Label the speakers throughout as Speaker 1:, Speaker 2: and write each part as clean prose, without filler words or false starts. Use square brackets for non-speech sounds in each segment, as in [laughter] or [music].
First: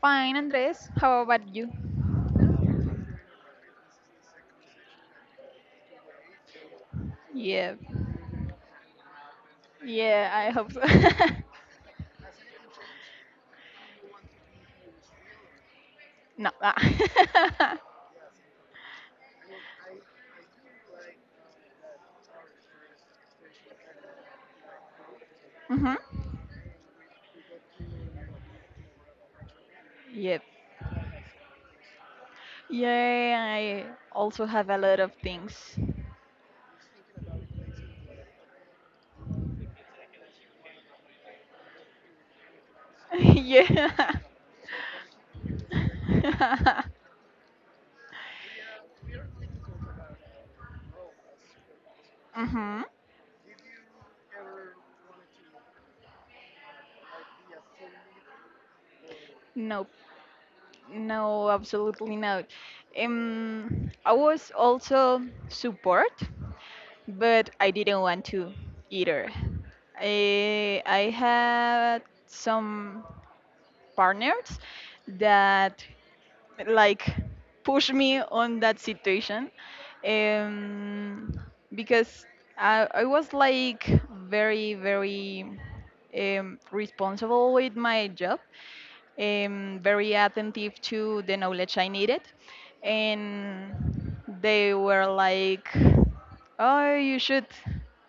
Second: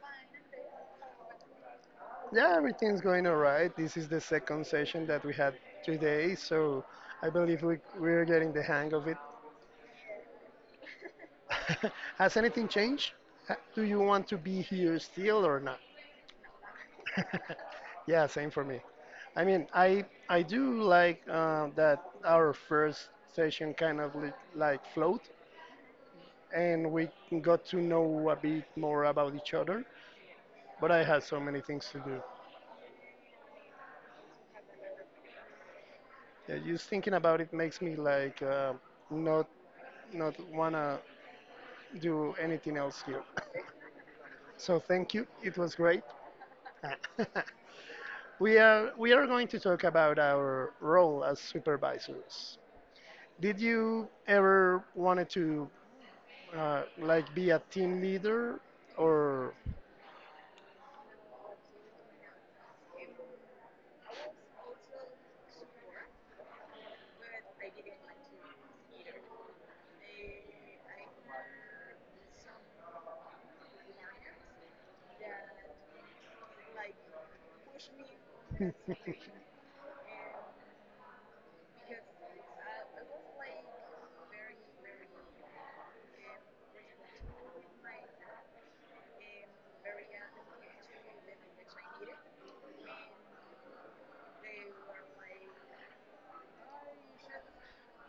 Speaker 1: Fine, Andres. How about you?
Speaker 2: Yeah, everything's going all right. This is the second session that we had today, so I believe
Speaker 1: Yep.
Speaker 2: we're getting the hang of it.
Speaker 1: Yeah, I hope so. [laughs]
Speaker 2: [laughs] Has anything changed? Do you want to be here still or not?
Speaker 1: No.
Speaker 2: [laughs] Yeah, same for me. I mean, I do like that our first session kind of li like flowed,
Speaker 1: Mm-hmm. [laughs]
Speaker 2: and we got to know a bit more about each other.
Speaker 1: Yep.
Speaker 2: But I had so many things to do.
Speaker 1: Yeah, I also have a lot of things.
Speaker 2: Yeah, just thinking about it makes me like not not wanna do anything else here.
Speaker 1: [laughs] Yeah.
Speaker 2: So thank you. It was great. [laughs]
Speaker 1: [laughs]
Speaker 2: We are going to talk about our role as supervisors.
Speaker 1: Mm-hmm.
Speaker 2: Did you ever wanted to like be a team leader or
Speaker 1: Nope. No, absolutely not. I was also support, but I didn't want to either. I had some partners that like push me on that
Speaker 2: [laughs]
Speaker 1: situation um, because I was like very responsible with my job, very attentive to the knowledge I needed, and they were like, oh you should,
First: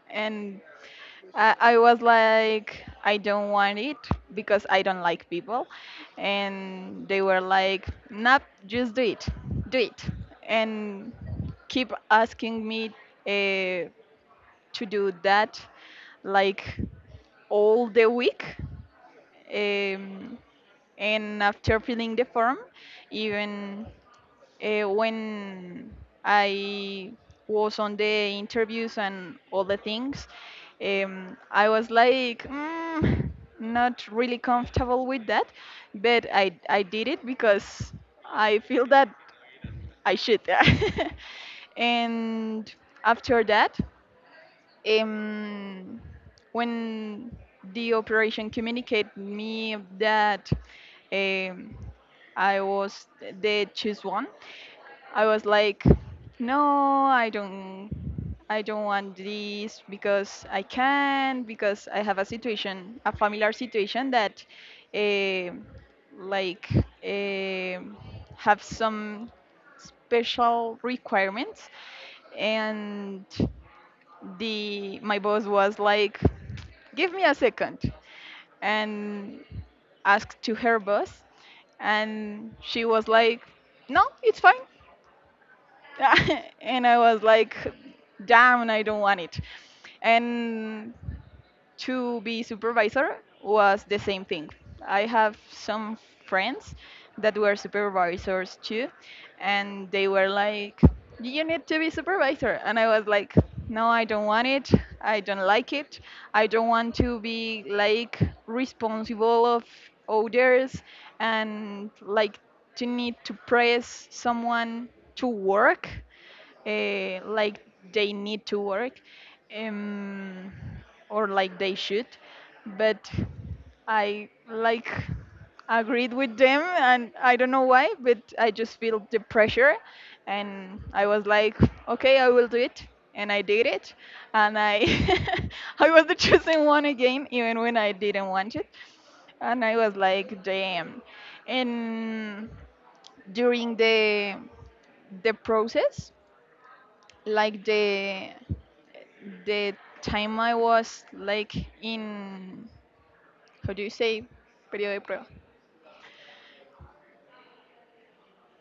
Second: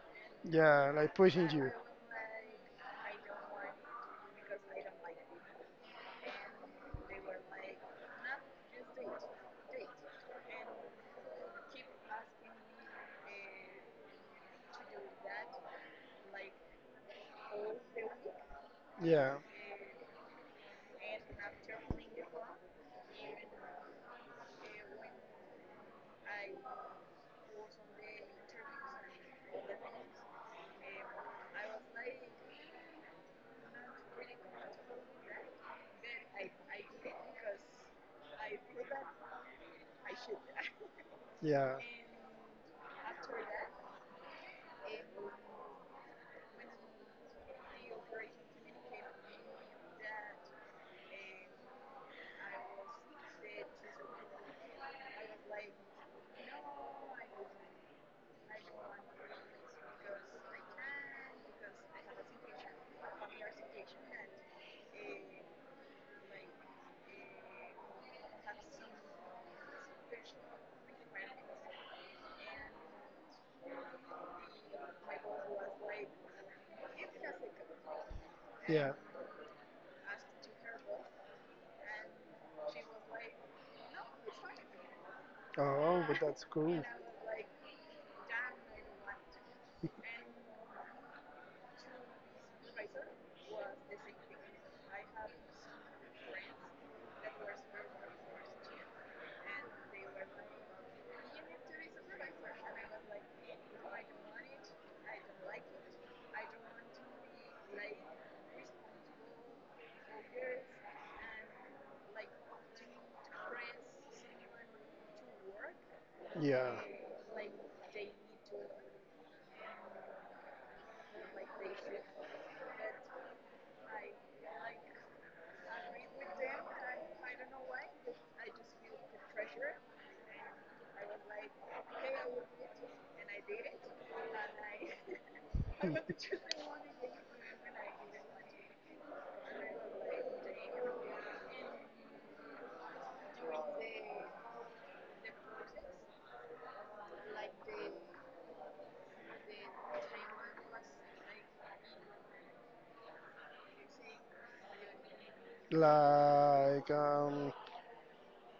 Speaker 1: and
Speaker 2: yeah, like pushing
Speaker 1: I,
Speaker 2: you.
Speaker 1: I was like, I don't want it because I don't like people. And they were like, "Nope, just do it, do it." And keep asking me uh, to do that like all the week.
Speaker 2: Yeah.
Speaker 1: Um, and after filling the form, even when I was on the interviews and all the things, I was like, mm, not really comfortable with that, but I did it because I feel that I should. [laughs]
Speaker 2: Yeah.
Speaker 1: And after that, um, when the operation communicated me that um, I was the choose one, I was like, no, I don't want this because I can, because I have a situation, a familiar situation that, eh, like, eh, have some special requirements, and the my boss was like, give me a second,
Speaker 2: Yeah.
Speaker 1: and asked to her boss, and she was like, no it's fine.
Speaker 2: Oh, but that's
Speaker 1: [laughs]
Speaker 2: cool.
Speaker 1: And I was like, damn I don't want it. And to be supervisor was the same thing. I have some friends that were supervisors too, and they were like, "You need to be supervisor," and I was like, "No, I don't want it. I don't like it. I don't want to be like responsible of others and like to need to press someone to work."
Speaker 2: Yeah.
Speaker 1: Like they need to work, um, or like they should, but I like agreed with them, and I don't know why, but I just feel the pressure, and I was like, okay I will do it, and I did it, and I [laughs] I was the chosen one again even when I didn't want it, and I was like, damn. And during the process, like the time I was like in, how do you say, periodo de prueba,
Speaker 2: Like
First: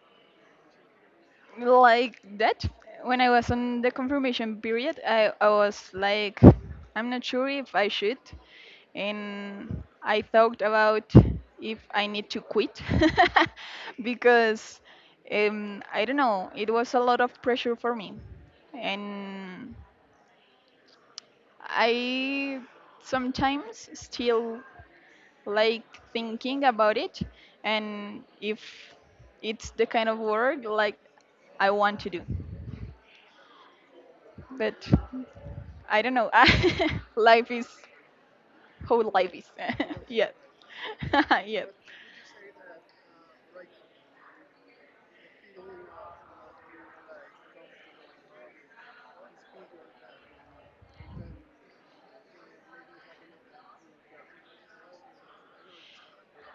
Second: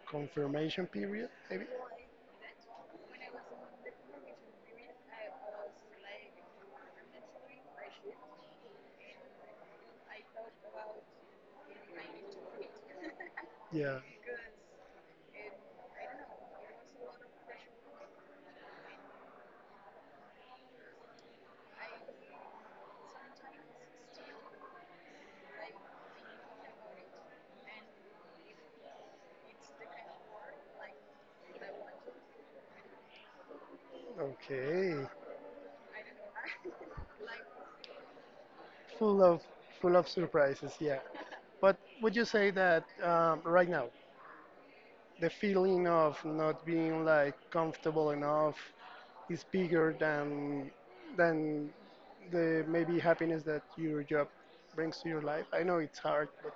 Speaker 2: confirmation period, maybe?
Speaker 1: like that. When I was on the confirmation period, I was like, I'm not sure if I should, and I thought about if I need to quit.
Speaker 2: Yeah.
Speaker 1: [laughs] Because I don't know, it was a lot of pressure for me, and I sometimes still like thinking about it and if it's the kind of work like I want to do. But
Speaker 2: Okay.
Speaker 1: I don't know. [laughs] Life is how
Speaker 2: Full
Speaker 1: life
Speaker 2: of
Speaker 1: is.
Speaker 2: full of
Speaker 1: [laughs] Yes.
Speaker 2: surprises, yeah.
Speaker 1: [laughs] Yes.
Speaker 2: But would you say that right now the feeling of not being like comfortable enough is bigger than than the maybe happiness that your job brings to your life. I know it's hard, but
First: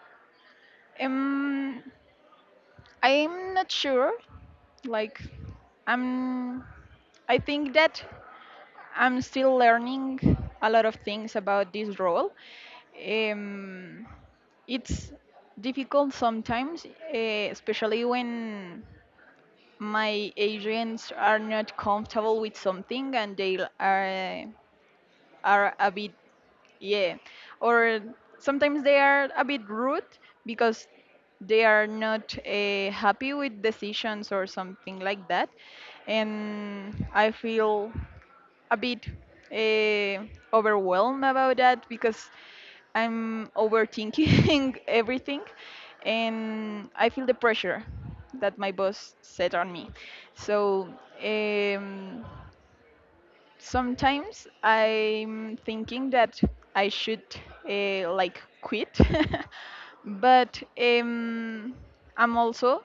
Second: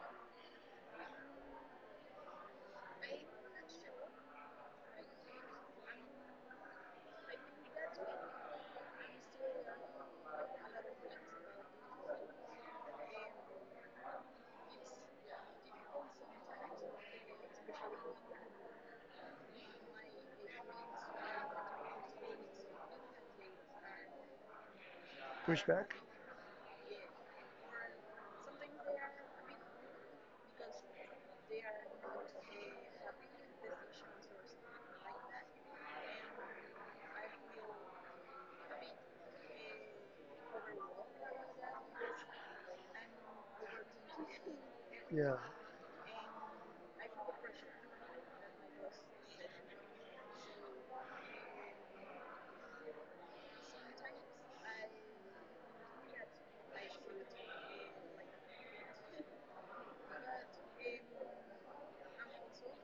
Speaker 1: Um I'm not sure. Like I'm, I think that I'm still learning a lot of things about this role. Um it's difficult sometimes, especially when my agents are not comfortable with something, and
Speaker 2: push
Speaker 1: are a
Speaker 2: back.
Speaker 1: bit, yeah. Or sometimes they are a bit rude because they are not happy with decisions or something like that. And I feel a bit uh, overwhelmed about that because I'm overthinking [laughs]
Speaker 2: Yeah,
Speaker 1: everything, and I feel the pressure that my boss set on me. So, um, sometimes I'm thinking that I should like quit, [laughs] but I'm also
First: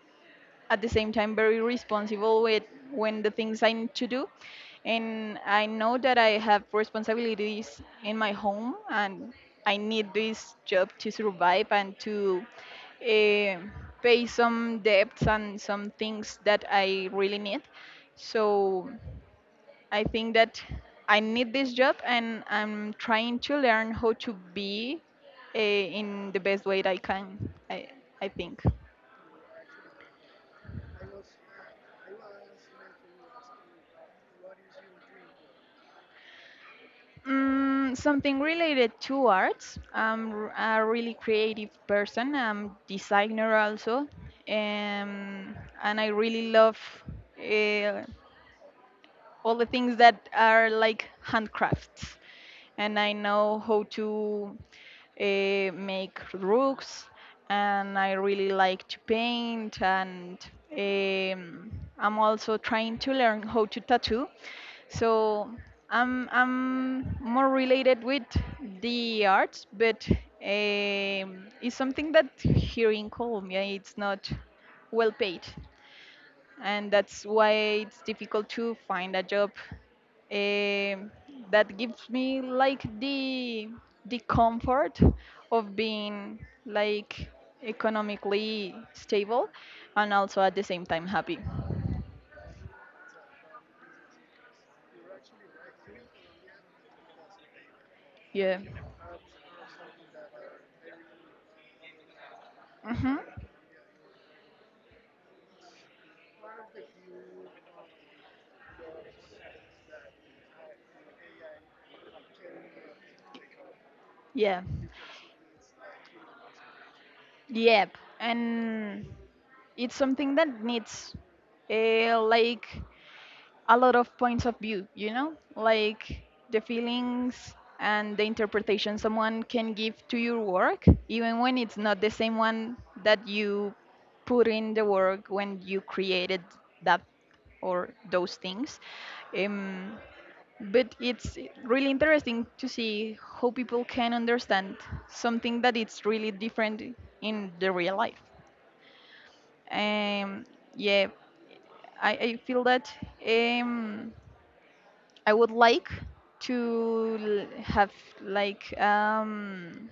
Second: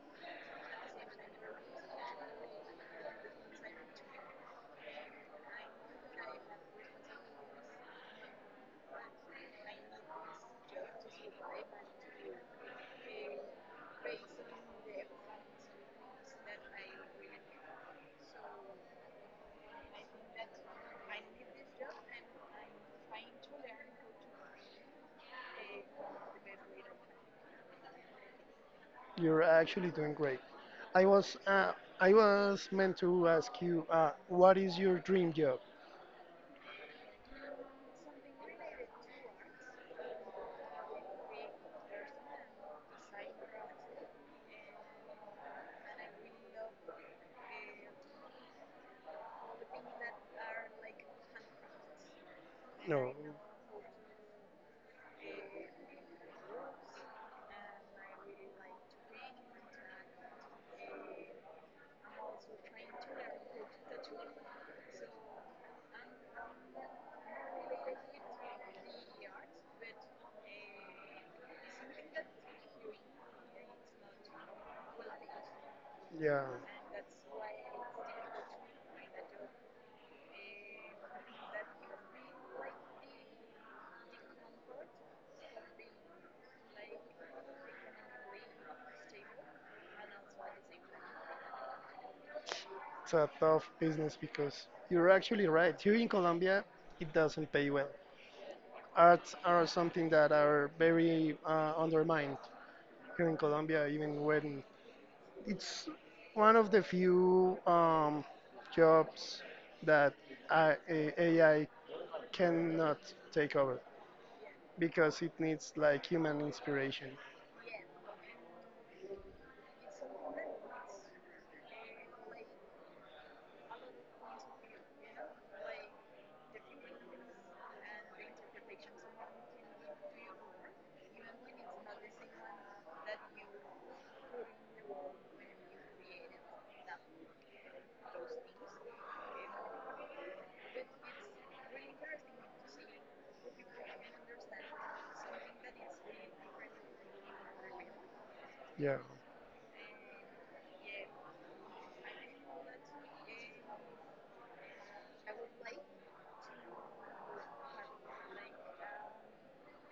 Speaker 1: at the same time very responsible with when the things I need to do, and I know that I have responsibilities in my home, and I need this job to survive and to uh, pay some debts and some things that I really need. So I think that I need this job, and I'm trying to learn how to be in the best way that I can, I think.
Speaker 2: you're actually doing great. I was uh, I was meant to ask you, what is your dream job?
Speaker 1: Mm, something related to arts. A really creative person. I'm designer also, um, and I really love uh, all the things that are like handcrafts. And
Speaker 2: No.
Speaker 1: I know how to make rugs, and I really like to paint. And um, I'm also trying to learn how to tattoo. So I'm more related with the arts, but it's something that here in Colombia it's not well paid,
Speaker 2: Yeah.
Speaker 1: and that's why it's difficult to find a job um, that gives me like the comfort of being like economically stable and also at the same time happy.
Speaker 2: It's a tough business because you're actually right. Here in Colombia, it doesn't pay well.
Speaker 1: Yeah.
Speaker 2: Arts are something that are very undermined
Speaker 1: Mm-hmm.
Speaker 2: here in Colombia, even when it's one of the few jobs that AI cannot take over
Speaker 1: Yeah.
Speaker 2: because it needs like human inspiration.
Speaker 1: Yep. And it's something that needs like a lot of points of view, you know, like the feelings and the interpretation someone can give to your work, even when it's not the same one that you put in the work when you created that or those things. Um, but it's really interesting to see how people can understand something that it's really different in the real life.
Speaker 2: Yeah.
Speaker 1: Um, yeah, I feel that. Um, I would like to have like um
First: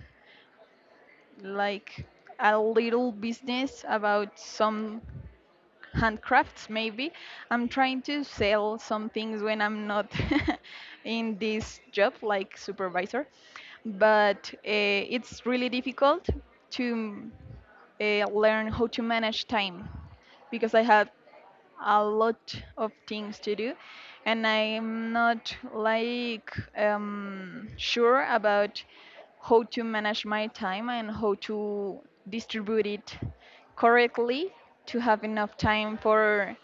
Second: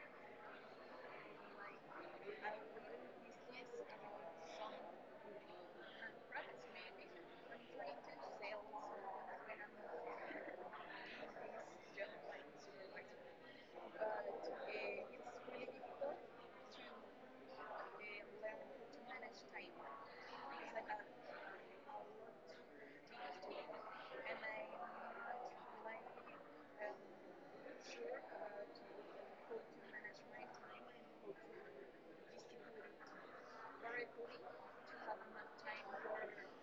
Speaker 2: Having
Speaker 1: like
Speaker 2: business
Speaker 1: a little
Speaker 2: and
Speaker 1: business
Speaker 2: some
Speaker 1: about
Speaker 2: profits,
Speaker 1: some
Speaker 2: maybe trying to
Speaker 1: handcrafts
Speaker 2: sell something
Speaker 1: maybe.
Speaker 2: and things
Speaker 1: I'm
Speaker 2: just like
Speaker 1: trying
Speaker 2: that.
Speaker 1: to
Speaker 2: But it's
Speaker 1: sell some things when I'm not [laughs] in this job like supervisor, but it's really
Speaker 2: really difficult
Speaker 1: difficult to learn how
Speaker 2: to
Speaker 1: to
Speaker 2: manage
Speaker 1: manage
Speaker 2: time.
Speaker 1: time because I have a lot of things to do, and I'm not like sure about how to manage my time and how to distribute it correctly to have enough time for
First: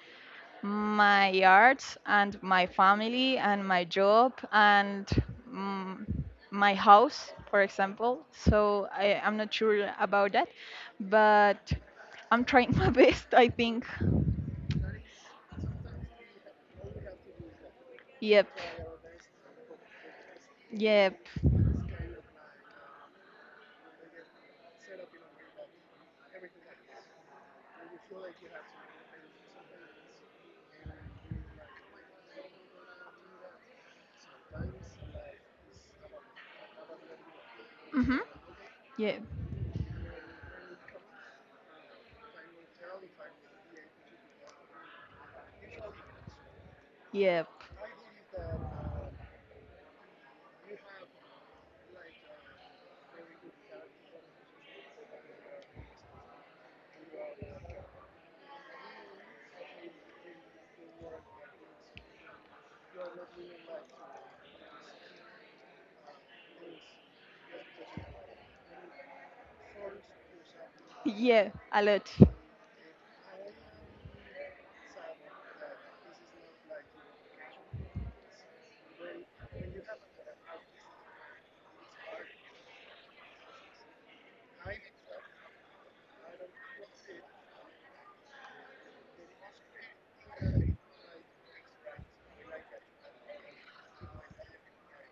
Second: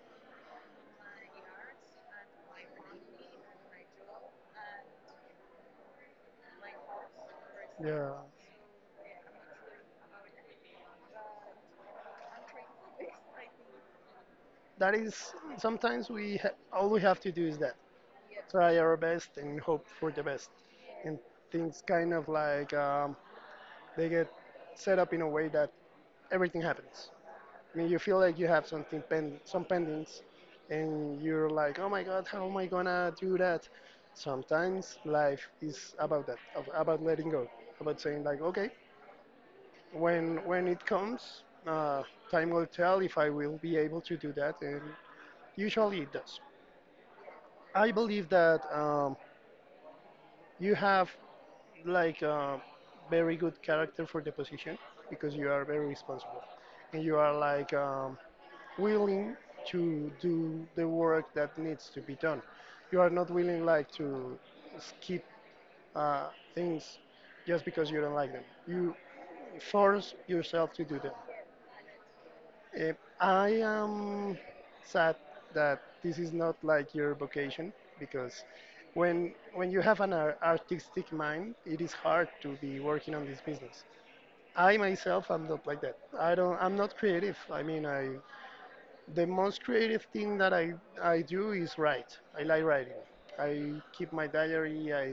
Speaker 1: my arts and my family and my job and, mm, my house for
Speaker 2: Yeah,
Speaker 1: example. So I'm not sure about that, but I'm trying [laughs] my best I think.
Speaker 2: that is sometimes all we have to do is that
Speaker 1: Yep.
Speaker 2: try our best and hope for the best and
Speaker 1: Yep.
Speaker 2: things kind of like they get set up in a way that everything happens. I mean, you feel like you have something some pendings and you're like, oh my god, how am I gonna do that. Sometimes life is about that, about letting go, about
Speaker 1: Mhm.
Speaker 2: saying like okay
Speaker 1: Yep.
Speaker 2: when it comes time will tell if I will be able to do that, and usually it does.
Speaker 1: Yep.
Speaker 2: I believe that you have like a very good character for the position because you are very responsible, and you are like willing to do the work that needs to be done. You are not willing like to skip uh, things just because you don't like them. You force yourself to do them.
Speaker 1: Yeah. A lot.
Speaker 2: Eh, I am sad that this is not like your vocation because when you have an artistic mind, it is hard to be working on this business. I myself am not like that. I don't. I'm not creative. I mean, I the most creative thing that I do is write. I like writing. I keep my diary.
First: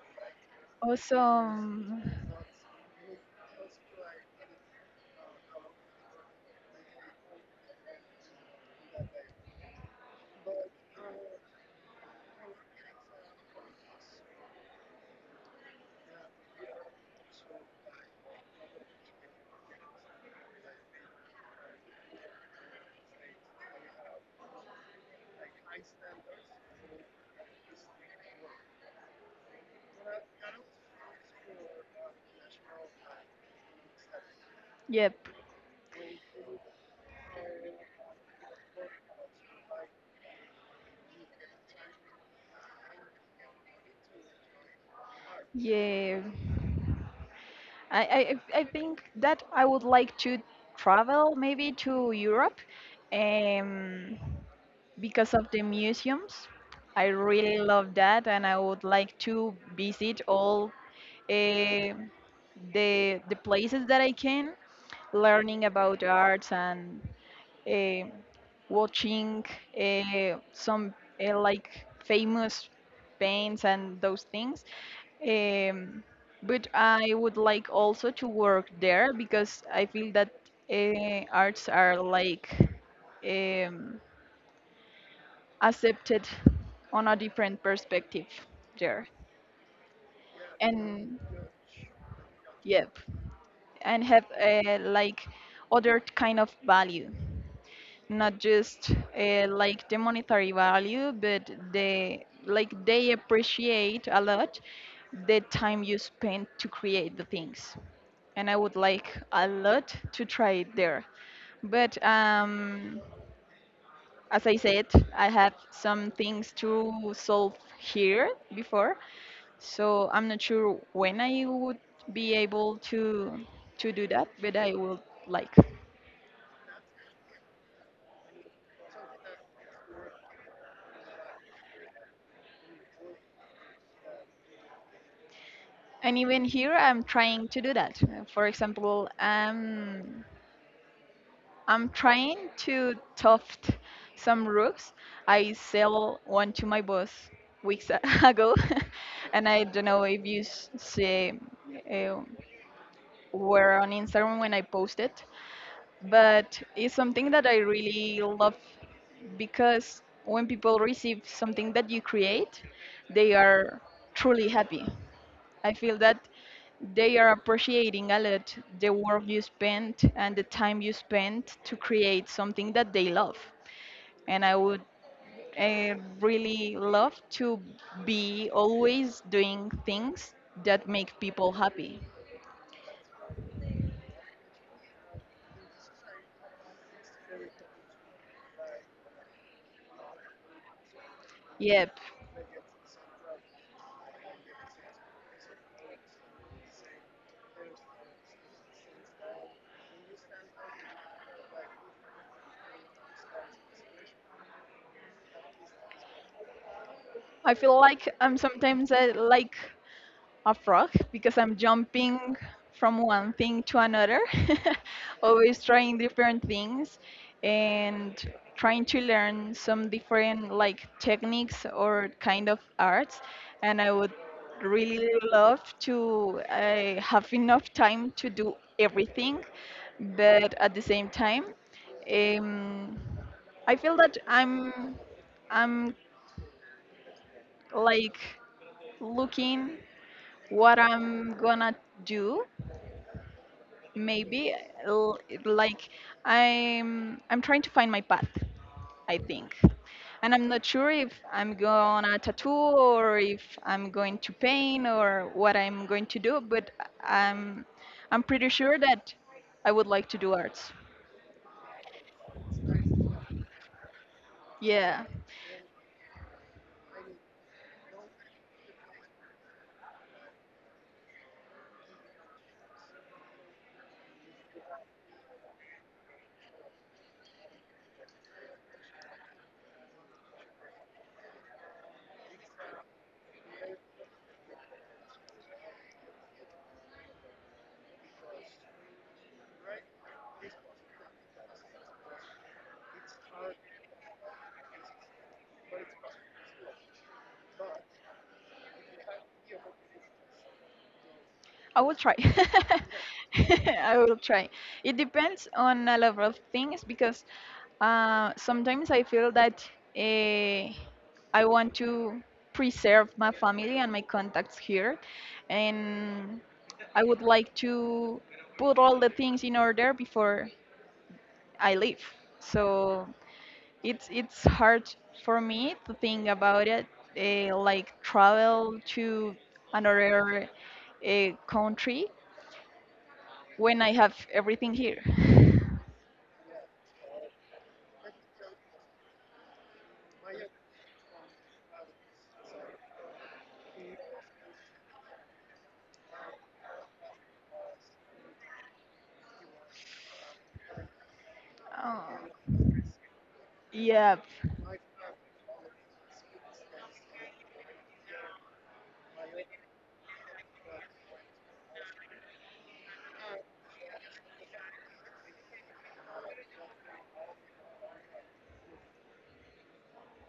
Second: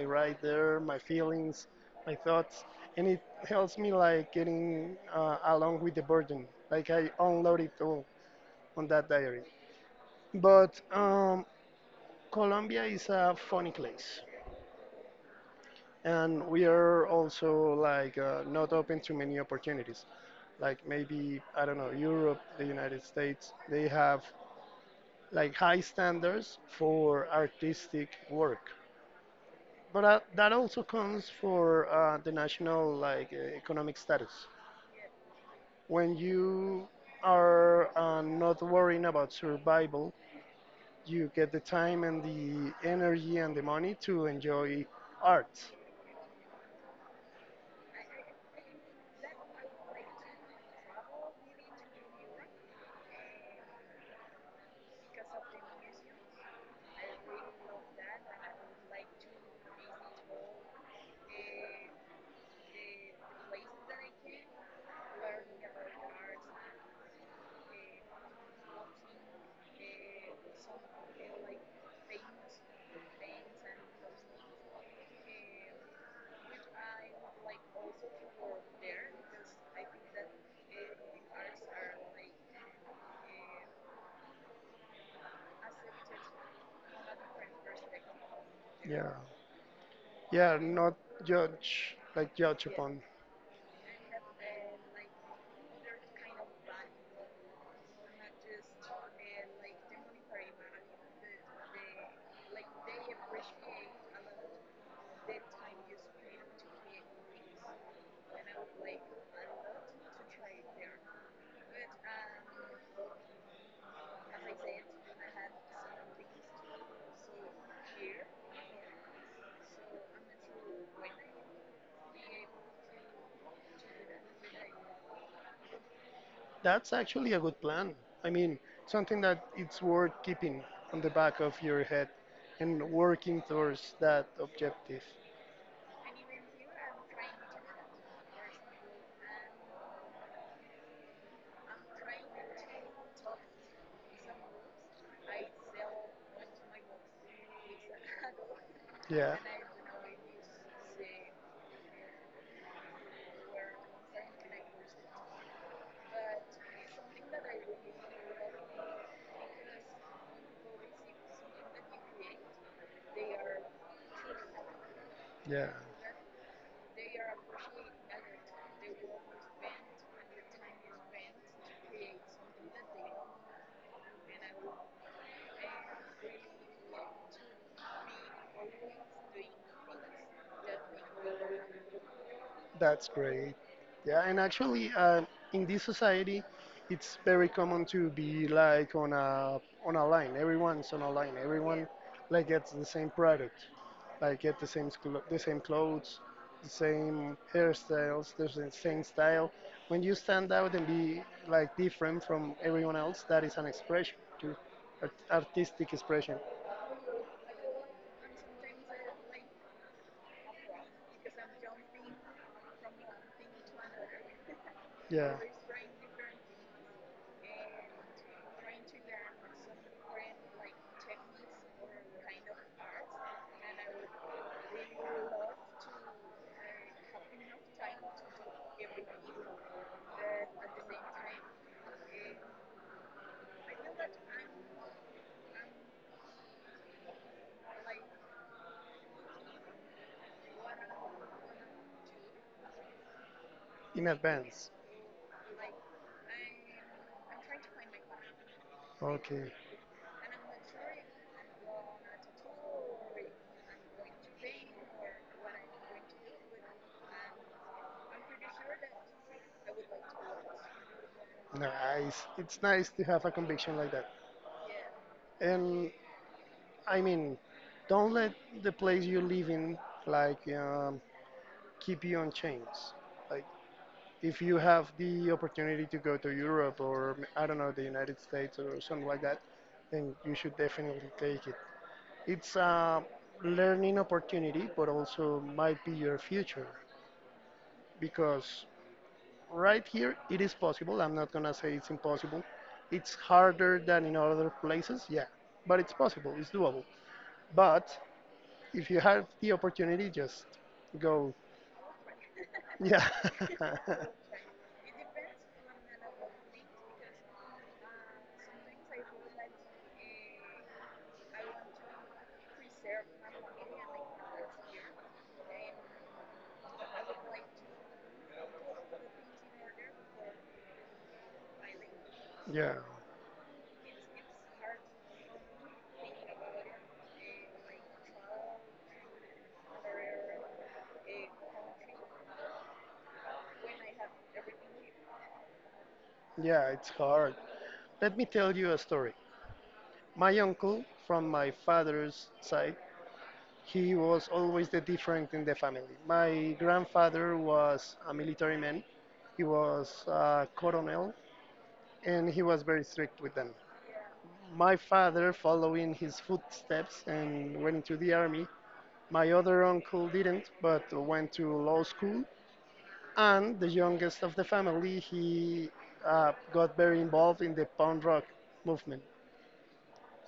Speaker 2: I write there my feelings,
Speaker 1: Awesome.
Speaker 2: my thoughts, and it helps me like getting along with the burden. Like, I unload it all on that diary. But Colombia is a funny place, and we are also like not open to many opportunities. Like, maybe I don't know, Europe, the United States, they have like high standards for artistic work. But that also comes for the national like economic status.
Speaker 1: Yep.
Speaker 2: When you are not worrying about survival, you get the time and the energy and the money to enjoy art.
Speaker 1: Yeah. I think that I would like to travel maybe to Europe, um, because of the museums. I really love that, and I would like to visit all uh, the places that I can, learning about arts and uh, watching some like famous bands and those things. Um, but I would like also to work there because I feel that arts are like um, accepted on a different perspective there.
Speaker 2: Yeah, yeah, not
Speaker 1: And
Speaker 2: judge like judge
Speaker 1: yep,
Speaker 2: upon.
Speaker 1: and have like other kind of value. Not just like the monetary value, but the, like they appreciate a lot the time you spend to create the things. And I would like a lot to try it there. But as I said, I have some things to solve here before, so I'm not sure when I would be able to do that, but I would like.
Speaker 2: That's actually a good plan. I mean, something that it's worth keeping on the back of your head and working towards that objective.
Speaker 1: And even here, I'm trying to do that. For example, I'm trying to tuft some rooks. I sell one to my boss weeks a- [laughs] ago, [laughs]
Speaker 2: Yeah.
Speaker 1: and I don't know if see uh, were on Instagram when I posted, but it's something that I really love because when people receive something that you create, they are truly happy.
Speaker 2: Yeah.
Speaker 1: I feel that they are appreciating a lot the work you spent and the time you spent to create something that they love. And I would really love to be always doing things that make people happy.
Speaker 2: That's great. Yeah, and actually, in this society, it's very common to be like on a line. Everyone's on a line. Everyone
Speaker 1: Yep.
Speaker 2: like gets the same product, like get the same the same clothes, the same hairstyles, the same style. When you stand out and be like different from everyone else, that is an expression too, artistic expression.
Speaker 1: I feel like I'm sometimes like a frog because I'm jumping from one thing to another, [laughs]
Speaker 2: Yeah.
Speaker 1: always trying different things and trying to learn some different like techniques or kind of arts. And I would really love to have enough time to do everything, but at the same time, um, I feel that I'm like looking what I'm gonna do,
Speaker 2: In
Speaker 1: maybe
Speaker 2: advance.
Speaker 1: l- like I'm trying to find my path I
Speaker 2: Okay.
Speaker 1: think, and I'm not sure if I'm gonna tattoo or if I'm going to paint or what I'm going to do, but i'm I'm pretty sure that I would like to do arts.
Speaker 2: Nice. It's nice to have a conviction like that.
Speaker 1: Yeah.
Speaker 2: And I mean, don't let the place you live in like keep you on chains. Like, if you have the opportunity to go to Europe or I don't know the United States or something like that, then you should definitely take it. It's a learning opportunity, but also might be your future because right here it is possible. I'm not gonna say it's impossible. It's harder than in other places, yeah, but it's possible. It's doable. But if you have the opportunity, just go.
Speaker 1: I will try.
Speaker 2: Yeah,
Speaker 1: [laughs] I will
Speaker 2: [laughs]
Speaker 1: try. It depends on a lot of things because sometimes I feel that uh, I want to preserve my family and my contacts here, and I would like to put all the things in order before I leave.
Speaker 2: yeah,
Speaker 1: So it's hard for me to think about it, like travel to another country when I have everything here.
Speaker 2: yeah. It's hard. Let me tell you a story. My uncle, from my father's side, he was always the different in the family. My grandfather was a military man, he was a colonel,
Speaker 1: Oh,
Speaker 2: and he was very strict with them.
Speaker 1: yep.
Speaker 2: My father, following his footsteps and went into the army. My other uncle didn't, but went to law school. And the youngest of the family, he got very involved in the punk rock movement.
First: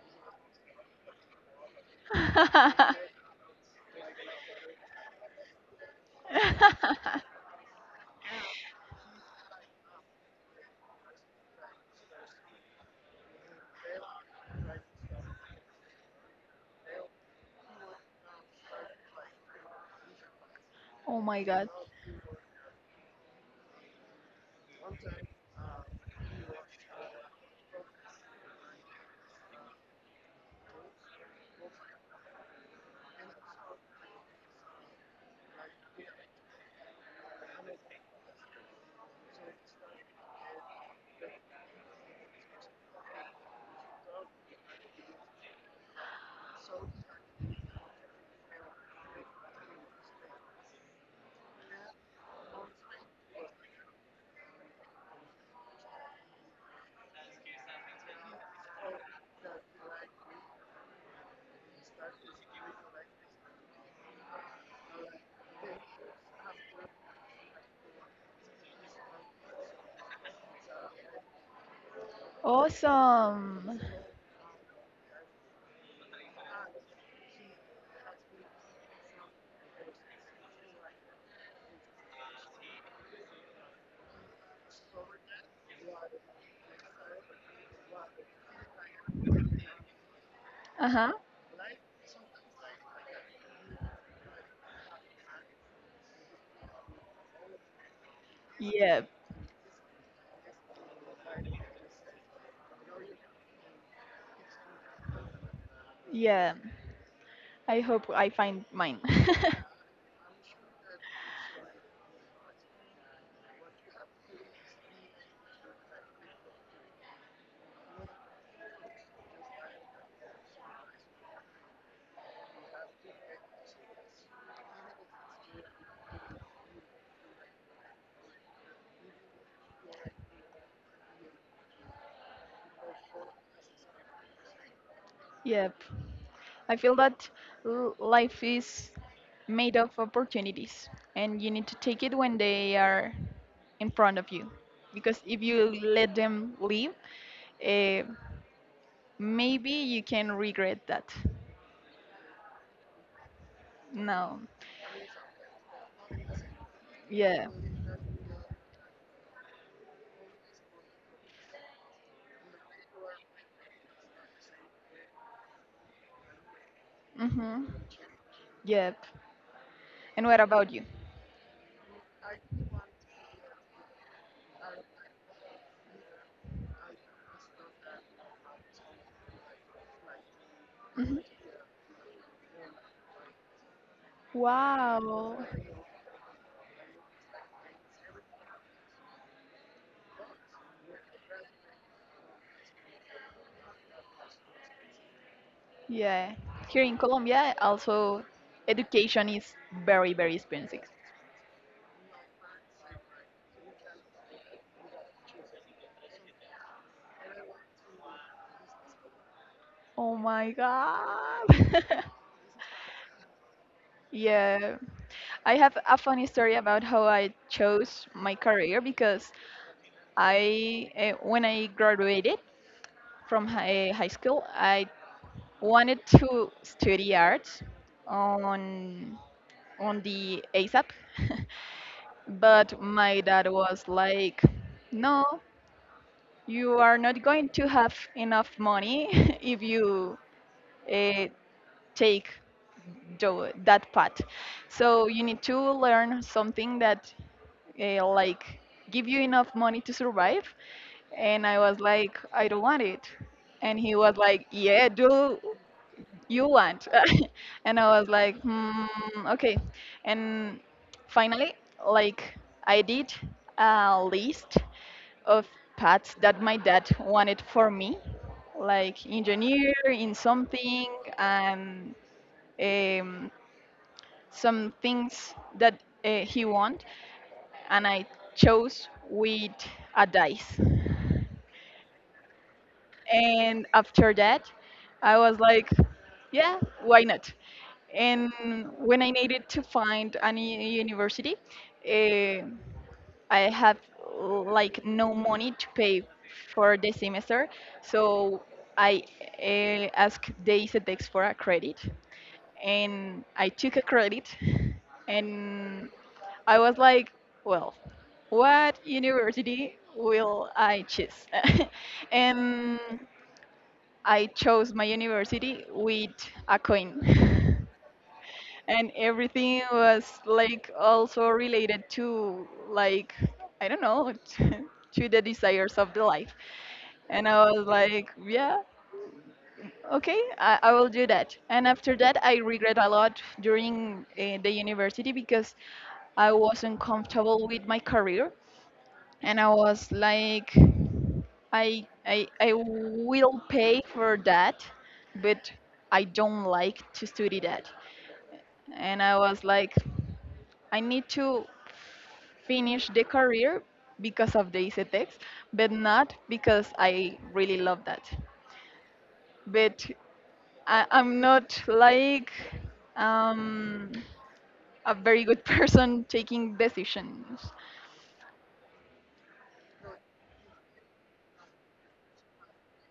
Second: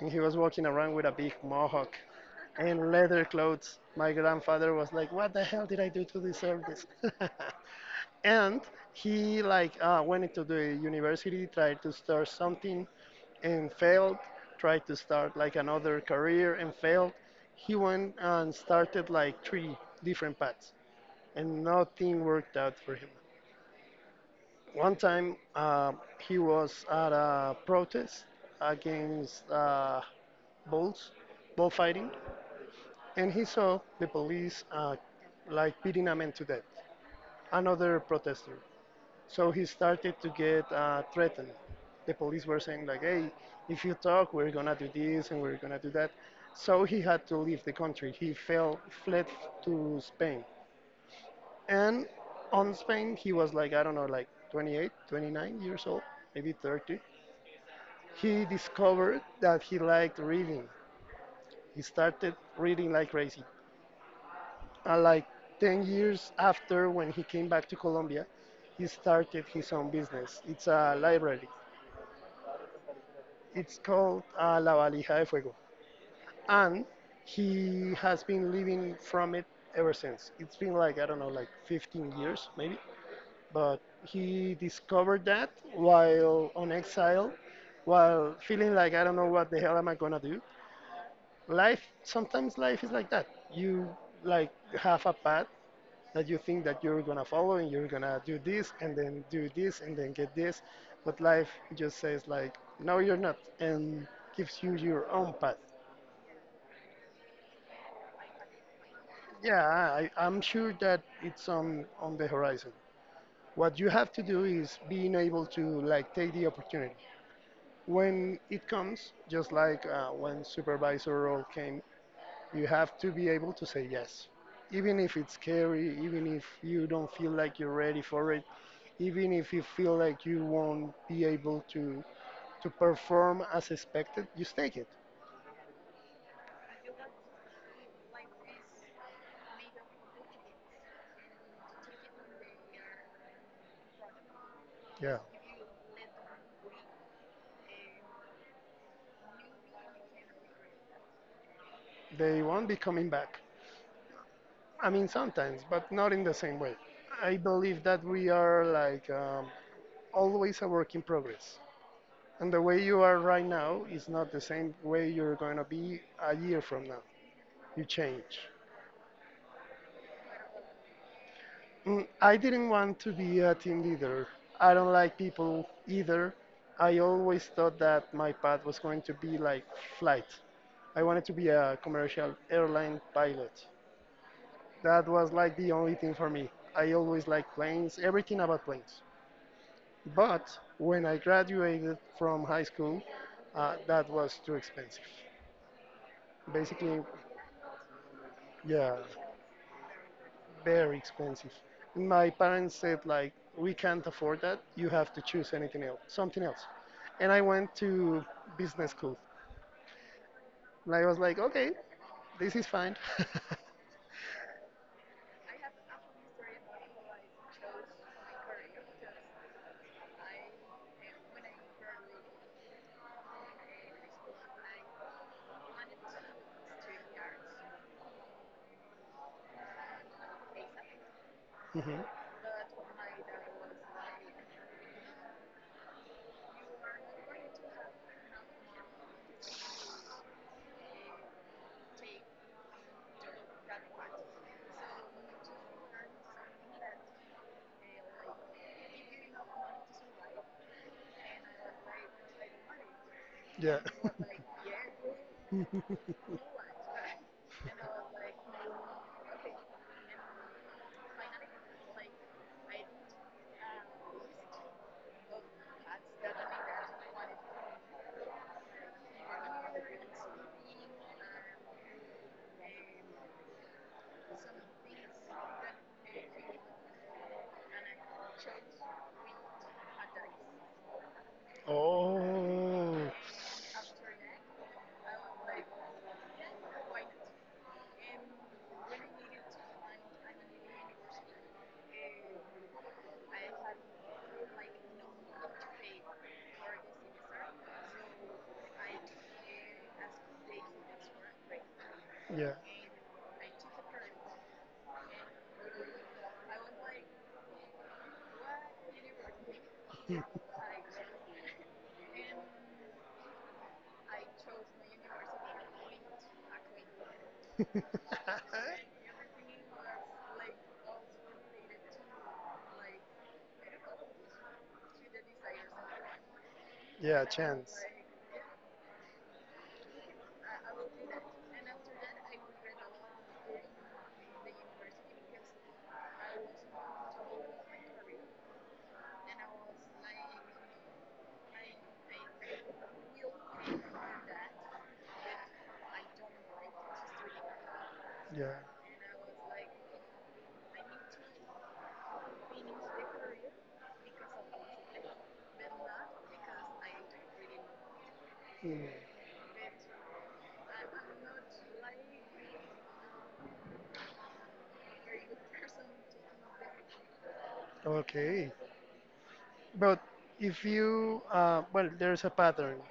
Speaker 2: And he was walking around with a big mohawk
Speaker 1: [laughs]
Speaker 2: and leather clothes. My grandfather was like, "What the hell did I do to deserve this?" [laughs] And he like went into the university, tried to start something and failed. Tried to start like another career and failed. He went and started like three different paths,
Speaker 1: Oh my
Speaker 2: and
Speaker 1: god.
Speaker 2: nothing worked out for him. One time he was at a protest against bulls, bullfighting, and he saw the police like beating a man to death, another protester. So he started to get threatened. The police were saying like, "Hey, if you talk, we're gonna do this and we're gonna do that." So he had to leave the country. He fell, fled to Spain, and on Spain he was like I don't know, like 28, 29 years old, maybe 30. He discovered that he liked reading. He started reading like crazy. And like 10 years after, when he came back to Colombia, he started his own business. It's a library. It's
Speaker 1: Awesome.
Speaker 2: called La Valija de Fuego. And he has been living from it ever since. It's been like, I don't know, like 15 years maybe. But he discovered that while on exile, while feeling like, I don't know what the hell am I gonna do.
Speaker 1: Uh huh.
Speaker 2: Life, sometimes life is like that. You like have a path that you think that you're gonna follow and you're gonna do this and
Speaker 1: Yep.
Speaker 2: then do this and then get this, but life just says like, no you're not, and gives you your own path.
Speaker 1: Yeah. I hope I find mine.
Speaker 2: Yeah, I'm sure that it's on the horizon. What you have to do is being able to like take the opportunity when it comes, just like when supervisor role came, you have to be able to say yes even if it's scary, even if you don't feel like you're ready for it, even if you feel like you won't be able to perform as expected, just take it.
Speaker 1: [laughs] Yep. I feel that life is made of opportunities, and you need to take it when they are in front of you.
Speaker 2: Yeah,
Speaker 1: Because if you let them leave, uh, maybe you can regret that.
Speaker 2: they won't be coming back.
Speaker 1: No.
Speaker 2: I mean, sometimes, but not in the same way. I
Speaker 1: Yeah.
Speaker 2: believe that we are like always a work in progress, and the way you are right now is not the same way you're going to be a year from now.
Speaker 1: Mm-hmm.
Speaker 2: You change.
Speaker 1: Yep. And what about you?
Speaker 2: Mm, I didn't want to be a team leader. I don't like people either. I always thought that my path was going to be like flight. I
Speaker 1: Mhm.
Speaker 2: wanted to be a commercial airline pilot. That was
Speaker 1: Wow.
Speaker 2: like the only thing for me. I always liked planes, everything about planes. But when I graduated from high school, that was too expensive.
Speaker 1: Yeah. Here in
Speaker 2: Basically,
Speaker 1: Colombia, also
Speaker 2: yeah.
Speaker 1: education is very, very expensive.
Speaker 2: Very expensive. And my parents said like, we can't afford that. You have to choose anything else, something else. And I went to business school.
Speaker 1: Oh my
Speaker 2: And I was like,
Speaker 1: God.
Speaker 2: okay,
Speaker 1: [laughs]
Speaker 2: this is fine. [laughs]
Speaker 1: Yeah, I have a funny story about how I chose my career because I, when I graduated from high school, I wanted to study arts on on the ASAP, [laughs]
Speaker 2: Mhm.
Speaker 1: but my dad was like, no, you are not going to have enough money [laughs] if you uh, take that path. So you need to learn something that like give you enough money to survive. And I was like, I don't want it. And
Speaker 2: Yeah.
Speaker 1: he was
Speaker 2: [laughs]
Speaker 1: like, yeah, do. You want? [laughs] And I was like, okay. And finally, like I did a list of paths that my dad wanted for me, like engineer in something, and um, some things that he want. And I chose with a dice.
Speaker 2: Oh.
Speaker 1: And after that, I was like, yeah, why not? And when I needed to find any university, eh, I have like no money to pay for the semester, so I asked the ICETEX for a credit,
Speaker 2: Yeah.
Speaker 1: and I took a credit, and I was like, well, what university
Speaker 2: Hmm. [laughs]
Speaker 1: will I choose? [laughs] and I chose my university with a coin. [laughs] and everything was like also related to like, I don't know, [laughs] to the desires of the life.
Speaker 2: Yeah,
Speaker 1: And I was
Speaker 2: chance.
Speaker 1: like, yeah, okay, I will do that. And after that, I regret a lot during the university because I wasn't comfortable with my career, and I was like, I will pay for that, but I don't like to study that.
Speaker 2: Yeah.
Speaker 1: And I was like, I need to finish the career because of the ICTX, but not because I really love that.
Speaker 2: Mm.
Speaker 1: But I'm not like um, a very good [laughs] person taking decisions.
Speaker 2: Okay. But if you, well, there's a pattern.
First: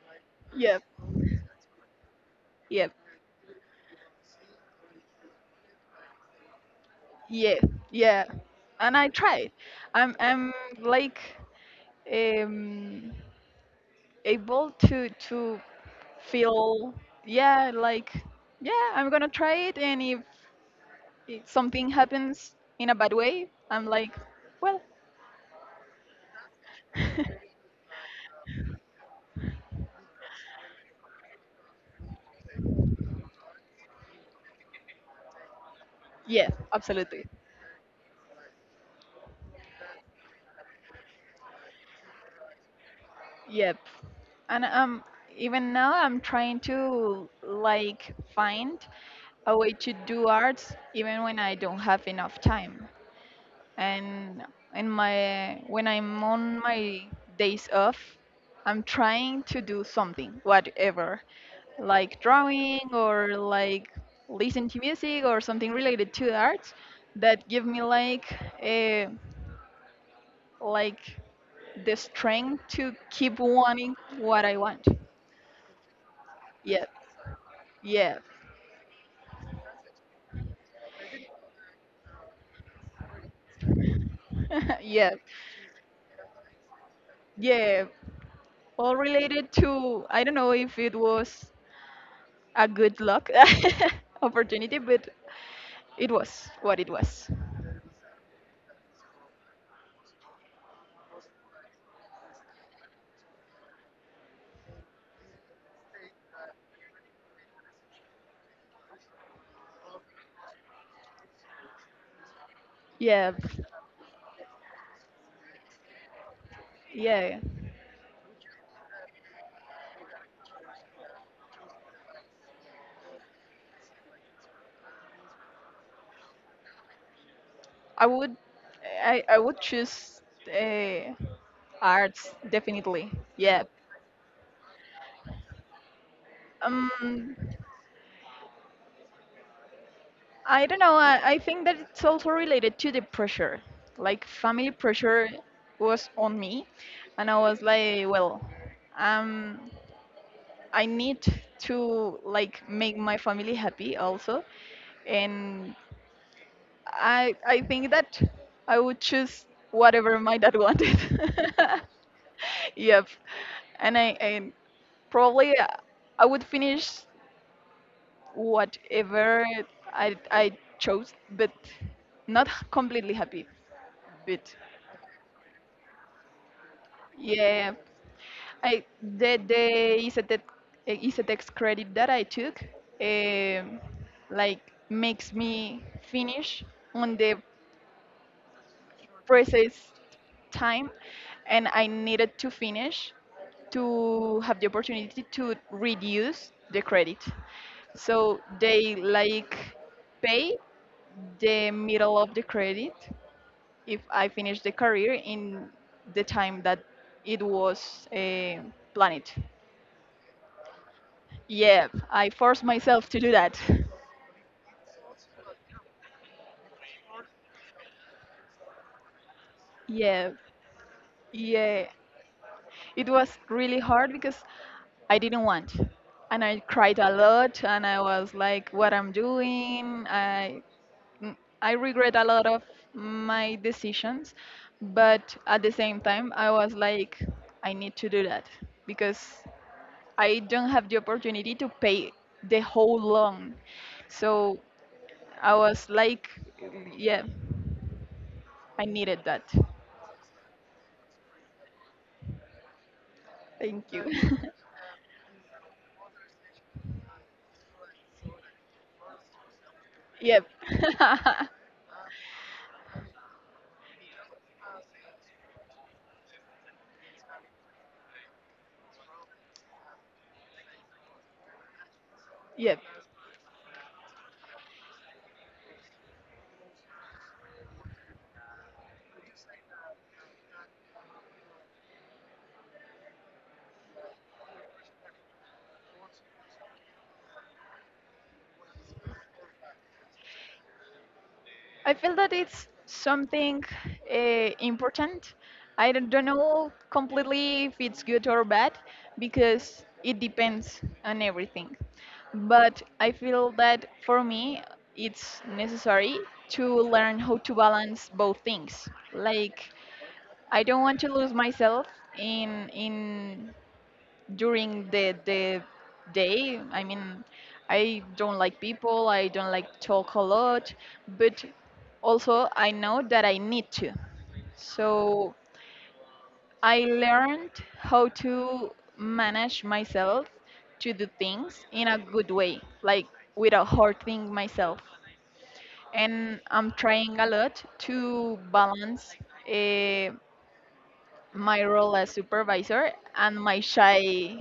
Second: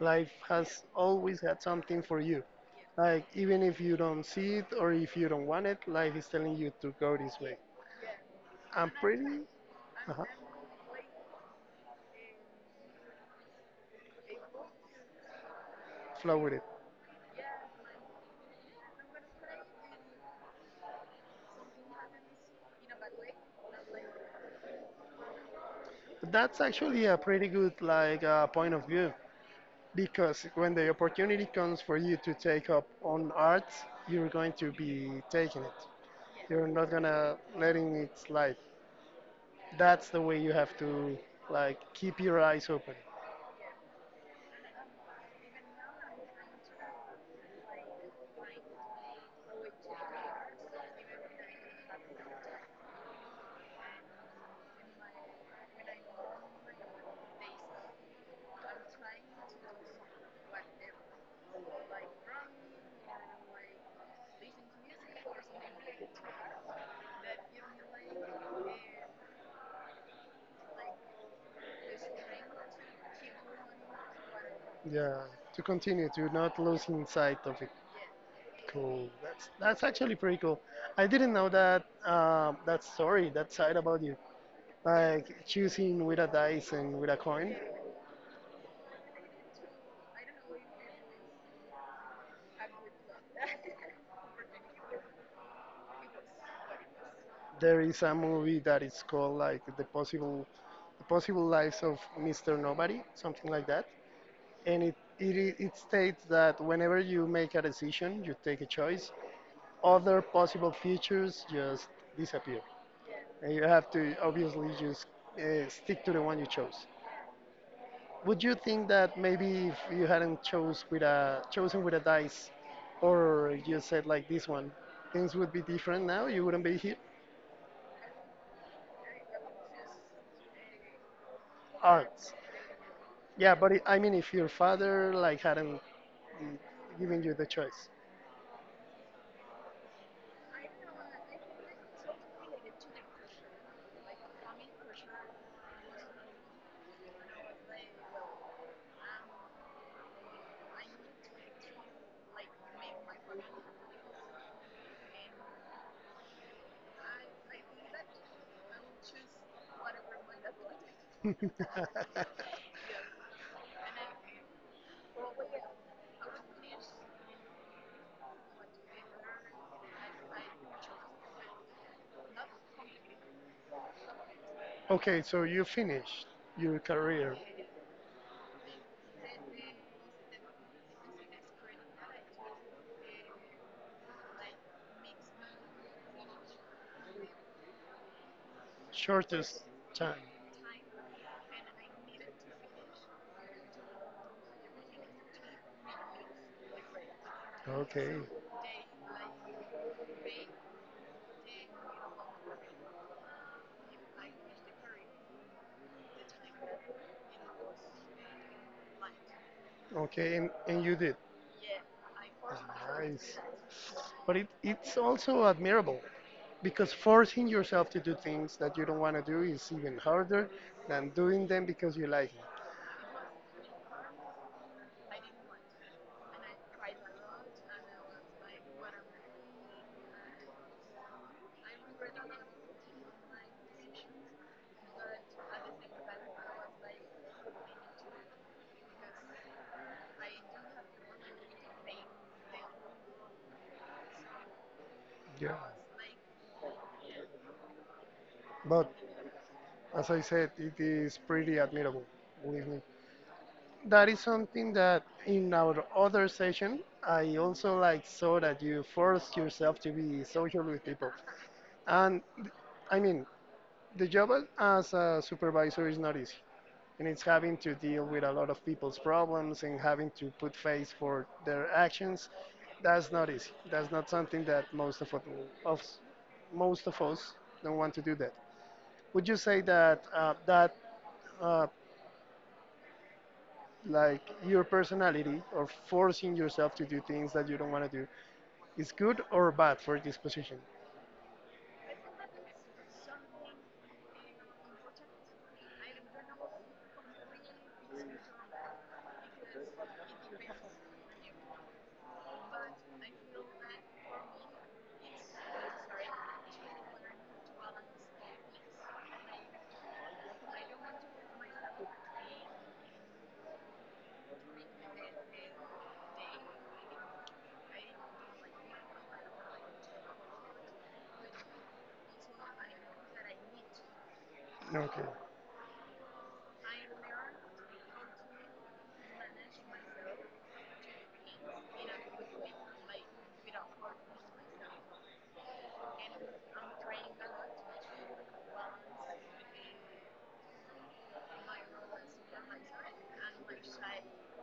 Speaker 2: Life has
Speaker 1: Yep,
Speaker 2: always had something for you.
Speaker 1: yep.
Speaker 2: Like, even if you don't see it or if you don't want it, life is telling you to go this
Speaker 1: Yeah,
Speaker 2: way.
Speaker 1: yeah.
Speaker 2: I'm
Speaker 1: And I
Speaker 2: pretty,
Speaker 1: tried. I'm
Speaker 2: uh-huh,
Speaker 1: I'm like um able to
Speaker 2: flow with it.
Speaker 1: feel, yeah, like, yeah, I'm gonna try it, and if it, something happens in a bad way, I'm like, well.
Speaker 2: That's actually a pretty
Speaker 1: [laughs]
Speaker 2: good, like, point of view. Because when the opportunity comes for you to take up on arts, you're going to be taking it.
Speaker 1: yes,
Speaker 2: You're not
Speaker 1: absolutely.
Speaker 2: gonna letting it slide. That's the way you have to like keep your eyes open.
Speaker 1: Yep. And even now, I'm trying to like find a way to do arts even when I don't have enough time. And in my, when I'm on my days off, I'm trying to do something, whatever, like drawing or like listen to music or something related to the arts, that give me like a, like, the strength to keep wanting what I want.
Speaker 2: Yeah, to continue to not
Speaker 1: Yep.
Speaker 2: losing sight of it.
Speaker 1: Yep.
Speaker 2: Cool. That's actually pretty cool. I didn't know that that story, that side about you.
Speaker 1: [laughs] Yep.
Speaker 2: Like choosing with a dice and with a coin.
Speaker 1: Yeah. All related to, I don't know if it was a good luck [laughs] opportunity, but it was what it was.
Speaker 2: There is a movie that is called like the possible lives of Mr. Nobody, something like that. And it states that whenever you make a decision, you take a choice. Other possible futures just disappear.
Speaker 1: Yeah, b-
Speaker 2: And you have to obviously just stick to the one you chose.
Speaker 1: yeah,
Speaker 2: Would you think that maybe if you hadn't chose with a chosen with a dice, or you said like this one, things would be different now? You wouldn't be here.
Speaker 1: I would, I would choose uh,
Speaker 2: Arts.
Speaker 1: arts definitely.
Speaker 2: Yeah,
Speaker 1: Yeah.
Speaker 2: but it, I mean, if your father like hadn't given you
Speaker 1: Um,
Speaker 2: the choice.
Speaker 1: I don't know. I think that it's also related to the pressure. Like family pressure was on me, and I was like, well, um, I need to like make my family happy also, and I think that I would choose whatever my dad wanted. [laughs] Yep. And I probably I would finish whatever I chose, but not h- completely happy. But
Speaker 2: Okay, so you finished your career,
Speaker 1: yeah, I the ICTX, ICTX credit that I took, um, like, makes me finish on the
Speaker 2: shortest
Speaker 1: precise
Speaker 2: time.
Speaker 1: time, and I needed to finish to have the opportunity to reduce the credit.
Speaker 2: Okay.
Speaker 1: So they like pay the middle of the credit if I finish the career in the time that it was planned.
Speaker 2: Okay, and you did.
Speaker 1: Yeah, I forced myself to do
Speaker 2: Nice.
Speaker 1: that. [laughs]
Speaker 2: But it's also admirable because forcing yourself to do things that you don't want to do is even
Speaker 1: Yeah,
Speaker 2: harder than doing them
Speaker 1: yeah.
Speaker 2: because you like it.
Speaker 1: It was really hard because I didn't want. And I cried a lot and I was like, what I'm doing. I, mm, I regret a lot of my decisions. But at the same time, I was like, I need to do that because I don't have the opportunity to pay the whole loan. So
Speaker 2: Yeah.
Speaker 1: I was like, yeah, I
Speaker 2: But
Speaker 1: needed that.
Speaker 2: as I said, it is pretty admirable, believe me.
Speaker 1: Thank you.
Speaker 2: That is something that in our other session, I also like saw that you forced yourself to
Speaker 1: [laughs]
Speaker 2: be
Speaker 1: yep.
Speaker 2: social with people. And I mean, the job as a supervisor is not easy, and it's having to deal with a lot of people's problems and having to put face for their actions.
Speaker 1: [laughs] yep.
Speaker 2: That's not easy. That's not something that us- most of us don't want to do that. Would you say that uh, like your personality or forcing yourself to do things that you don't want to do is good or bad for this position?
Speaker 1: I feel that it's something important. I don't know completely if it's good or bad because it depends on everything. But I feel that for me, it's necessary to learn how to balance both things. Like, I don't want to lose myself in during the day. I mean, I don't like people. I don't like talk a lot, but also I know that I need to.
Speaker 2: Okay,
Speaker 1: So I learned how to manage myself to do things in a good way, like without hurting myself. And I'm trying a lot to balance uh, my role as supervisor and my shy.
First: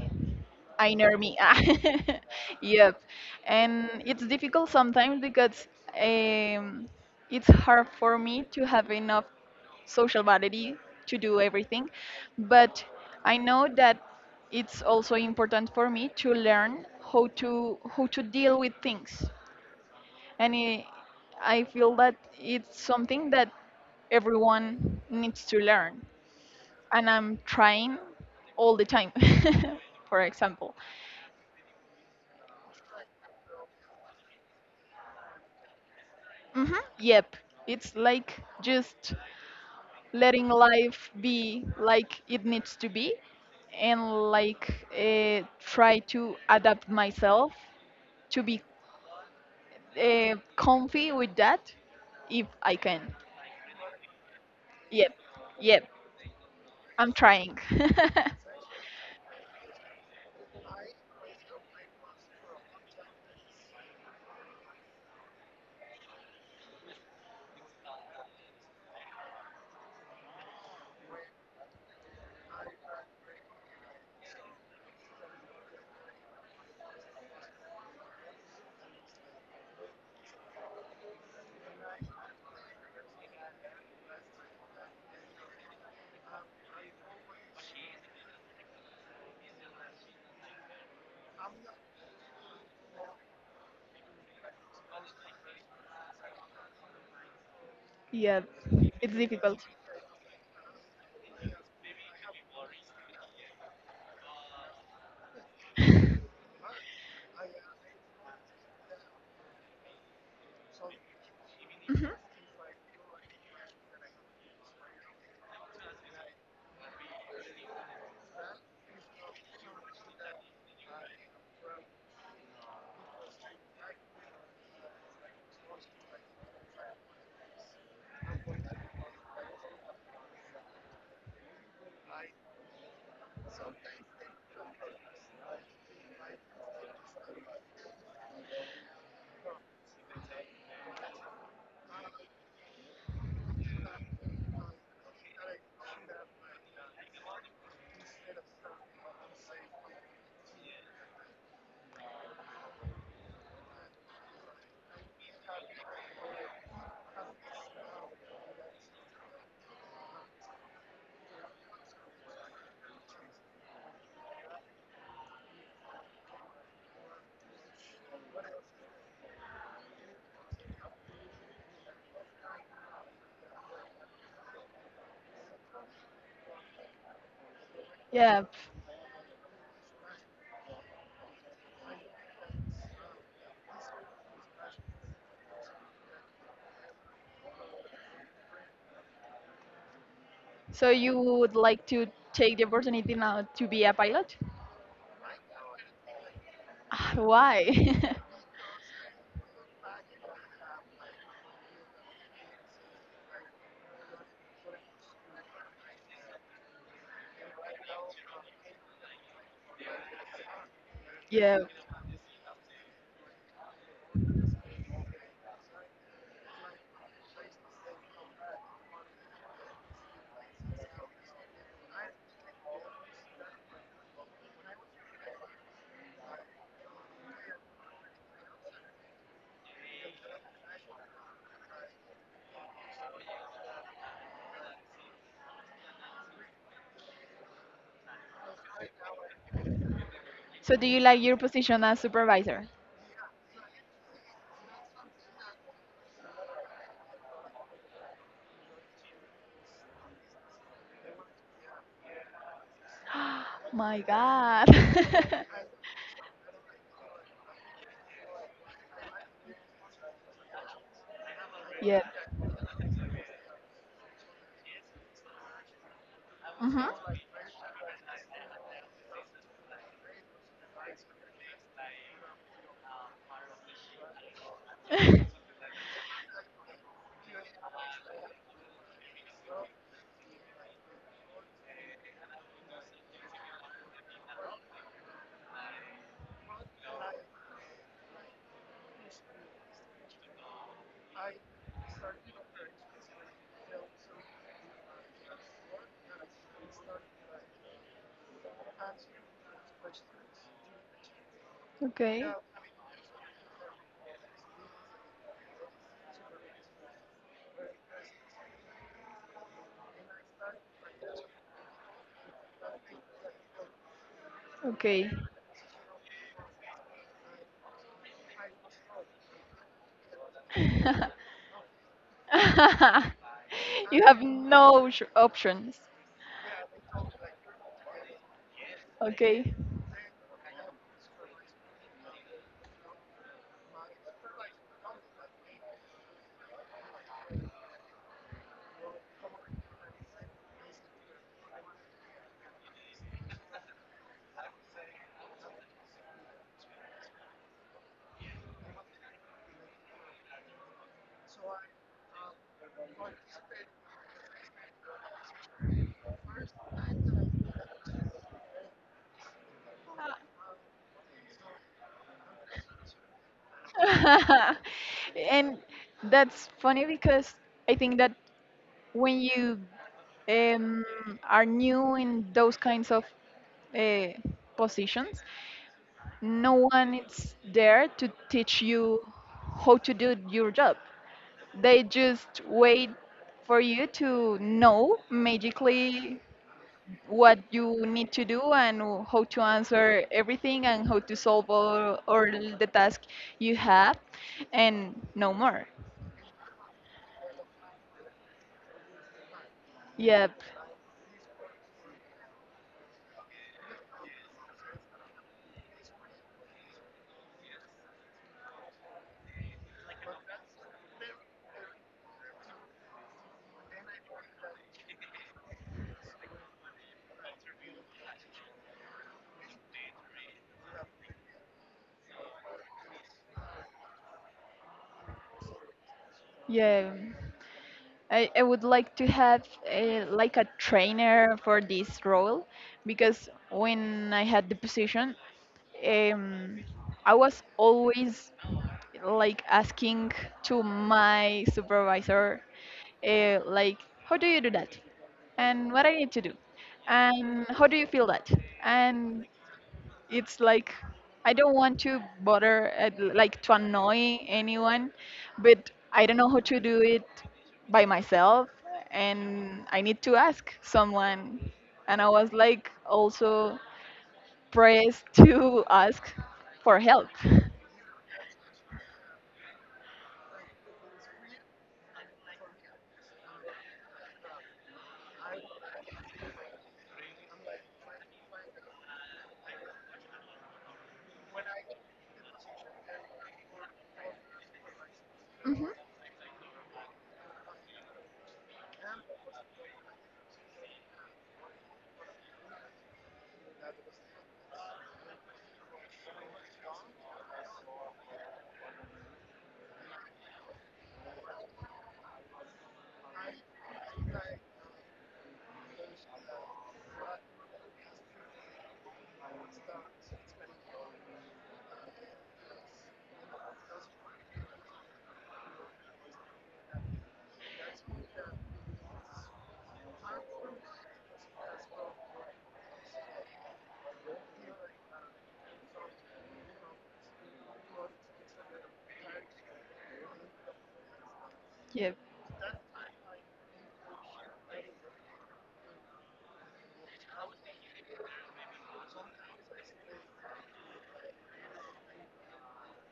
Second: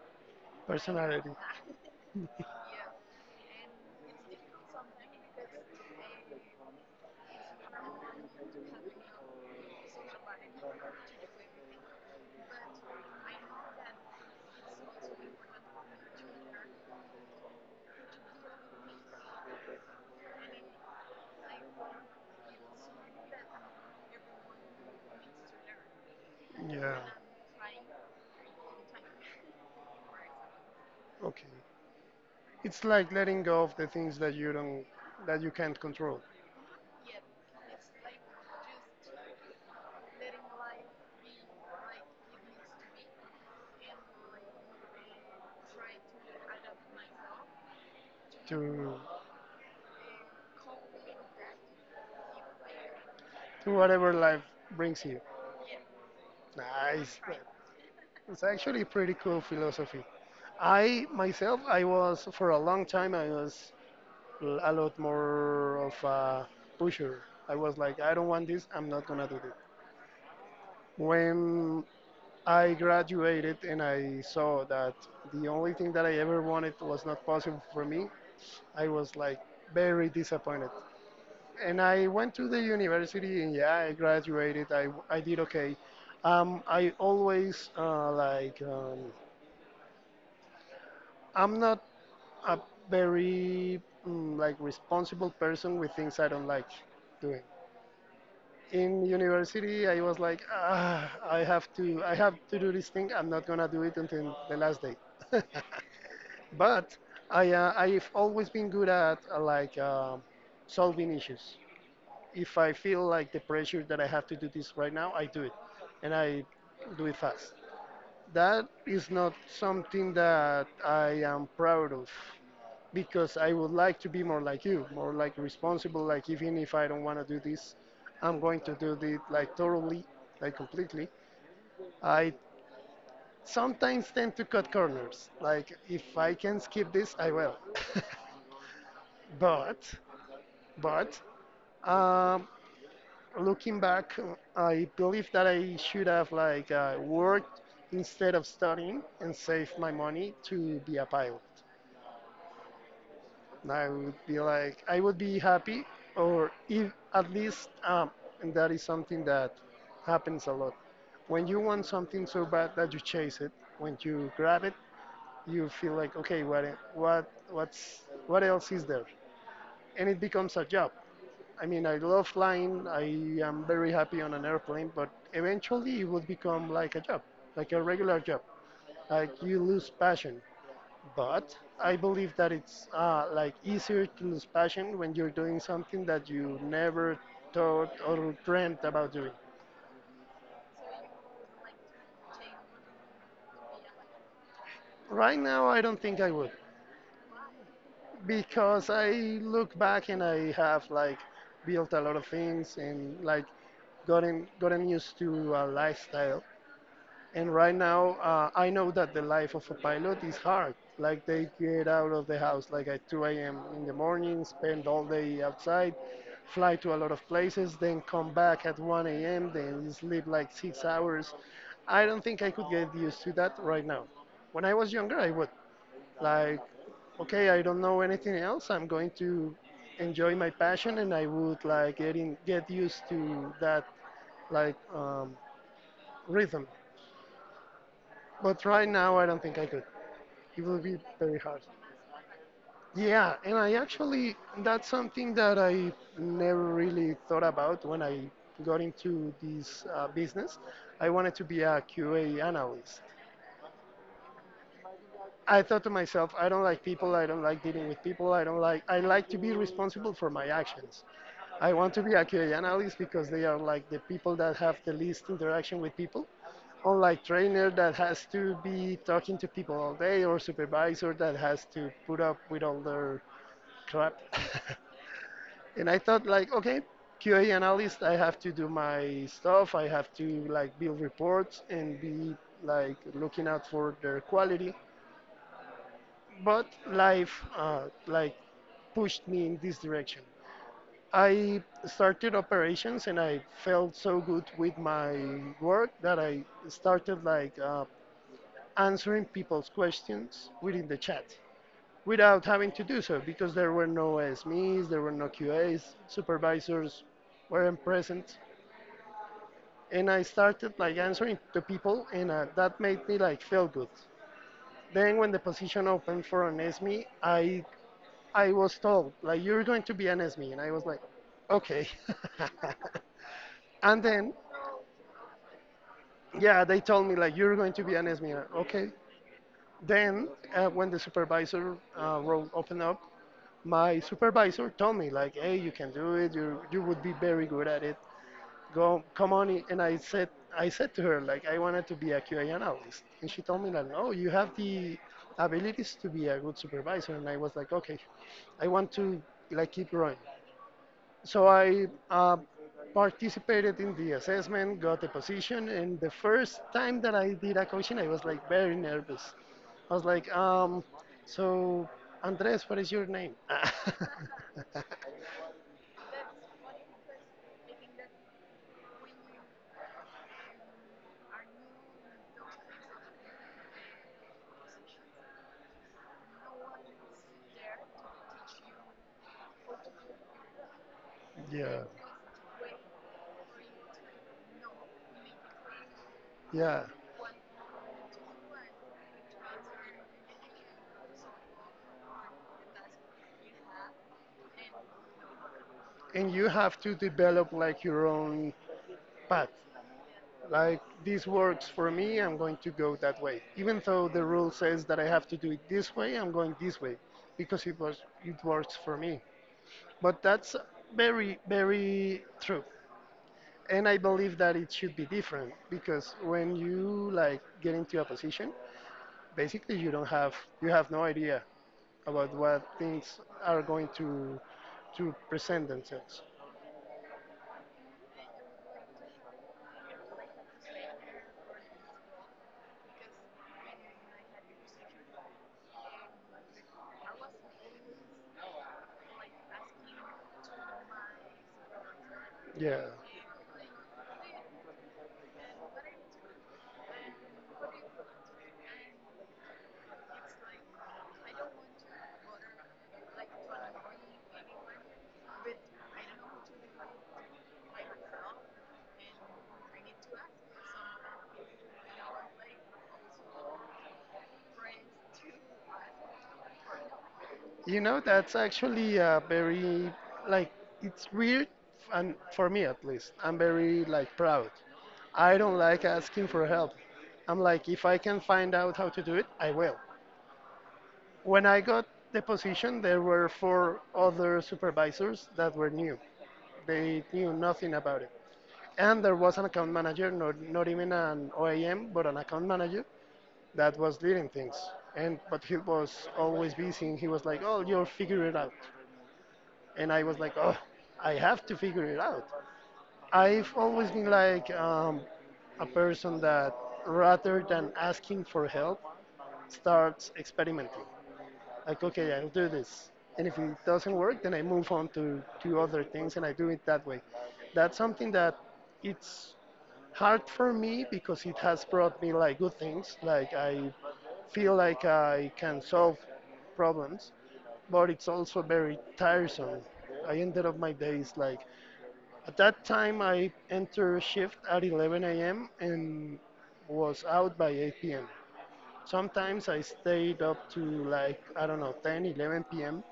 Speaker 1: I know
Speaker 2: personality.
Speaker 1: me. Ah.
Speaker 2: Yeah,
Speaker 1: [laughs] Yep. And it's difficult sometimes because um, it's hard for me to have enough social validity to do everything. But I know that it's also important for me to learn how to deal with things. And I feel that it's something that everyone needs to learn.
Speaker 2: yeah.
Speaker 1: And I'm trying all the time, [laughs] for example.
Speaker 2: Okay. It's like letting go of the things that you don't, that you can't control,
Speaker 1: Hmm. Yep. It's like just letting life be like it needs to be, and like try to adapt myself to be
Speaker 2: to
Speaker 1: comfy with that if I can.
Speaker 2: to whatever life brings
Speaker 1: Yep.
Speaker 2: you.
Speaker 1: Yep. I'm
Speaker 2: Nice.
Speaker 1: trying. [laughs]
Speaker 2: It's actually a pretty cool philosophy. I myself, I was for a long time, I was a lot more of a pusher. I was like, I don't want this, I'm not gonna do it. When I graduated and I saw that the only thing that I ever wanted was not possible for me, I was like very disappointed, and I went to the university and yeah, I graduated. I did okay. I always I'm not a very like responsible person with things I don't like doing.
Speaker 1: Yep.
Speaker 2: In
Speaker 1: It's difficult.
Speaker 2: university, I was like, ah, I have to do this thing. I'm not gonna do it until the last day. [laughs] But I I've always been good at solving issues. If I feel like the pressure that I have to do this right now, I do it, and I do it fast. That is not something that I am proud of because I would like to be more like you, more like responsible. Like even if I don't want to do this, I'm going to do it like thoroughly, like completely. I sometimes tend to cut corners. Like if I can skip this, I will. [laughs] but but um, looking back, I believe that I should have like worked instead of studying and saved my money to be a pilot. And I would be like, I would be happy, or if at least, and that is something that happens a lot. When you want something so bad that you chase it, when you grab it, you feel like, okay, what else is there? And it becomes a job. I mean, I love flying. I am very happy on an airplane, but eventually it would become like a job, like a regular job.
Speaker 1: Yep.
Speaker 2: Like you lose passion. But I believe that it's like easier to lose passion when you're doing something that you never thought or dreamt about doing.
Speaker 1: So you would like to take the opportunity now to be a pilot?
Speaker 2: Right now, I don't think I would
Speaker 1: Ah, why? [laughs]
Speaker 2: because I look back and I have like built a lot of things and like gotten used to a lifestyle. And right now, I know that the life of a pilot is hard. Like they
Speaker 1: Yep.
Speaker 2: get out of the house like at 2 a.m. in the morning, spend all day outside, fly to a lot of places, then come back at 1 a.m., then sleep like 6 hours. I don't think I could get used to that right now. When I was younger, I would. Like, okay, I don't know anything else. I'm going to enjoy my passion, and I would like get used to that like rhythm. But right now, I don't think I could. It
Speaker 1: So
Speaker 2: will
Speaker 1: do
Speaker 2: be
Speaker 1: you like your
Speaker 2: very hard.
Speaker 1: position as supervisor?
Speaker 2: Yeah, and I actually, that's something that I never really thought about when I got into this business. I wanted to be a QA analyst.
Speaker 1: [gasps] My God. [laughs]
Speaker 2: I thought to myself, I don't like people, I don't like dealing with people, I don't like, I like to be responsible for my actions. I want
Speaker 1: Yeah.
Speaker 2: to be a QA analyst because they are like the people that have the least interaction with people.
Speaker 1: Mhm.
Speaker 2: Unlike trainer that has to be talking to people all day or supervisor that has to put up with all their crap.
Speaker 1: [laughs]
Speaker 2: [laughs] And I thought like, okay, QA analyst, I have to do my stuff. I have to like build reports and be like looking out for their quality. But life like pushed me in this direction. I started operations and I felt so good with my work that I started like answering people's questions within the chat,
Speaker 1: Okay.
Speaker 2: without having to do so because there were no SMEs, there were no QAs, supervisors weren't present. And I started like answering to people, and that made me like feel good.
Speaker 1: Okay.
Speaker 2: Then when the position opened for an SME, I was told like you're going to be an SME, and I was like,
Speaker 1: [laughs]
Speaker 2: okay. [laughs] And
Speaker 1: You have
Speaker 2: then
Speaker 1: no sh- options.
Speaker 2: yeah, they told me like you're going to be an SME, okay.
Speaker 1: Okay.
Speaker 2: Then when the supervisor role opened up, my supervisor told me like hey you can do it, you would be very good at it, go come on. And I said to her like I wanted to be a QA analyst, and she told me like no, you have the abilities to be a good supervisor, and I was like okay, I want to like keep growing. So I participated in the assessment, got a position, and the first time that I did a coaching, I was like very nervous. I was like, so Andres, what is your name? [laughs]
Speaker 1: [laughs] And that's funny because I think that when you um, are new in those kinds of uh, positions, no one is there to teach you how to do your job. They
Speaker 2: Yeah,
Speaker 1: just wait for you to know magically
Speaker 2: yeah.
Speaker 1: what you need to do and how to answer everything and how to solve all the task you have and no more.
Speaker 2: And you have to develop like your own path.
Speaker 1: Yep.
Speaker 2: Like this works for me, I'm going to go that way. Even though the rule says that I have to do it this way, I'm going this way because it works for me. But that's very, very true, and I believe that it should be different because when you like get into a position, basically you have no idea about what things are going to present themselves.
Speaker 1: Yeah. I would like to have a, like a trainer for this role because when I had the position, um, I was always like asking to my supervisor,
Speaker 2: Yeah.
Speaker 1: like, how do you do that? And what I need to do? And how do you feel that? And it's like, I don't want to bother, like, to annoy anyone, but I don't know how to do it by myself, and I need to ask someone. And I was like, also press to ask for help.
Speaker 2: You know, that's actually a very, like, it's weird, and for me at least, I'm very, like, proud. I don't like asking for help. I'm like, if I can find out how to do it, I will. When I got the position, there were four other supervisors that
Speaker 1: Hmm.
Speaker 2: were new. They knew nothing about it. And there was an account manager, not even an OAM, but an account manager that was leading things. And but he was always busy and he was like, oh, you'll figure it out. And I was like, oh, I have to figure it out. I've always been like a person that rather than asking for help starts experimenting. Like, okay, I'll do this. And if it doesn't work, then I move on to, other things and I do it that way. That's something that it's hard for me because it has brought me like good things. Like I feel like I can solve problems, but it's also very tiresome. I ended up my days like
Speaker 1: Yep,
Speaker 2: at that time, I entered shift at 11 a.m. and was out by 8 p.m. Sometimes I stayed up to like, I don't know, 10, 11 p.m.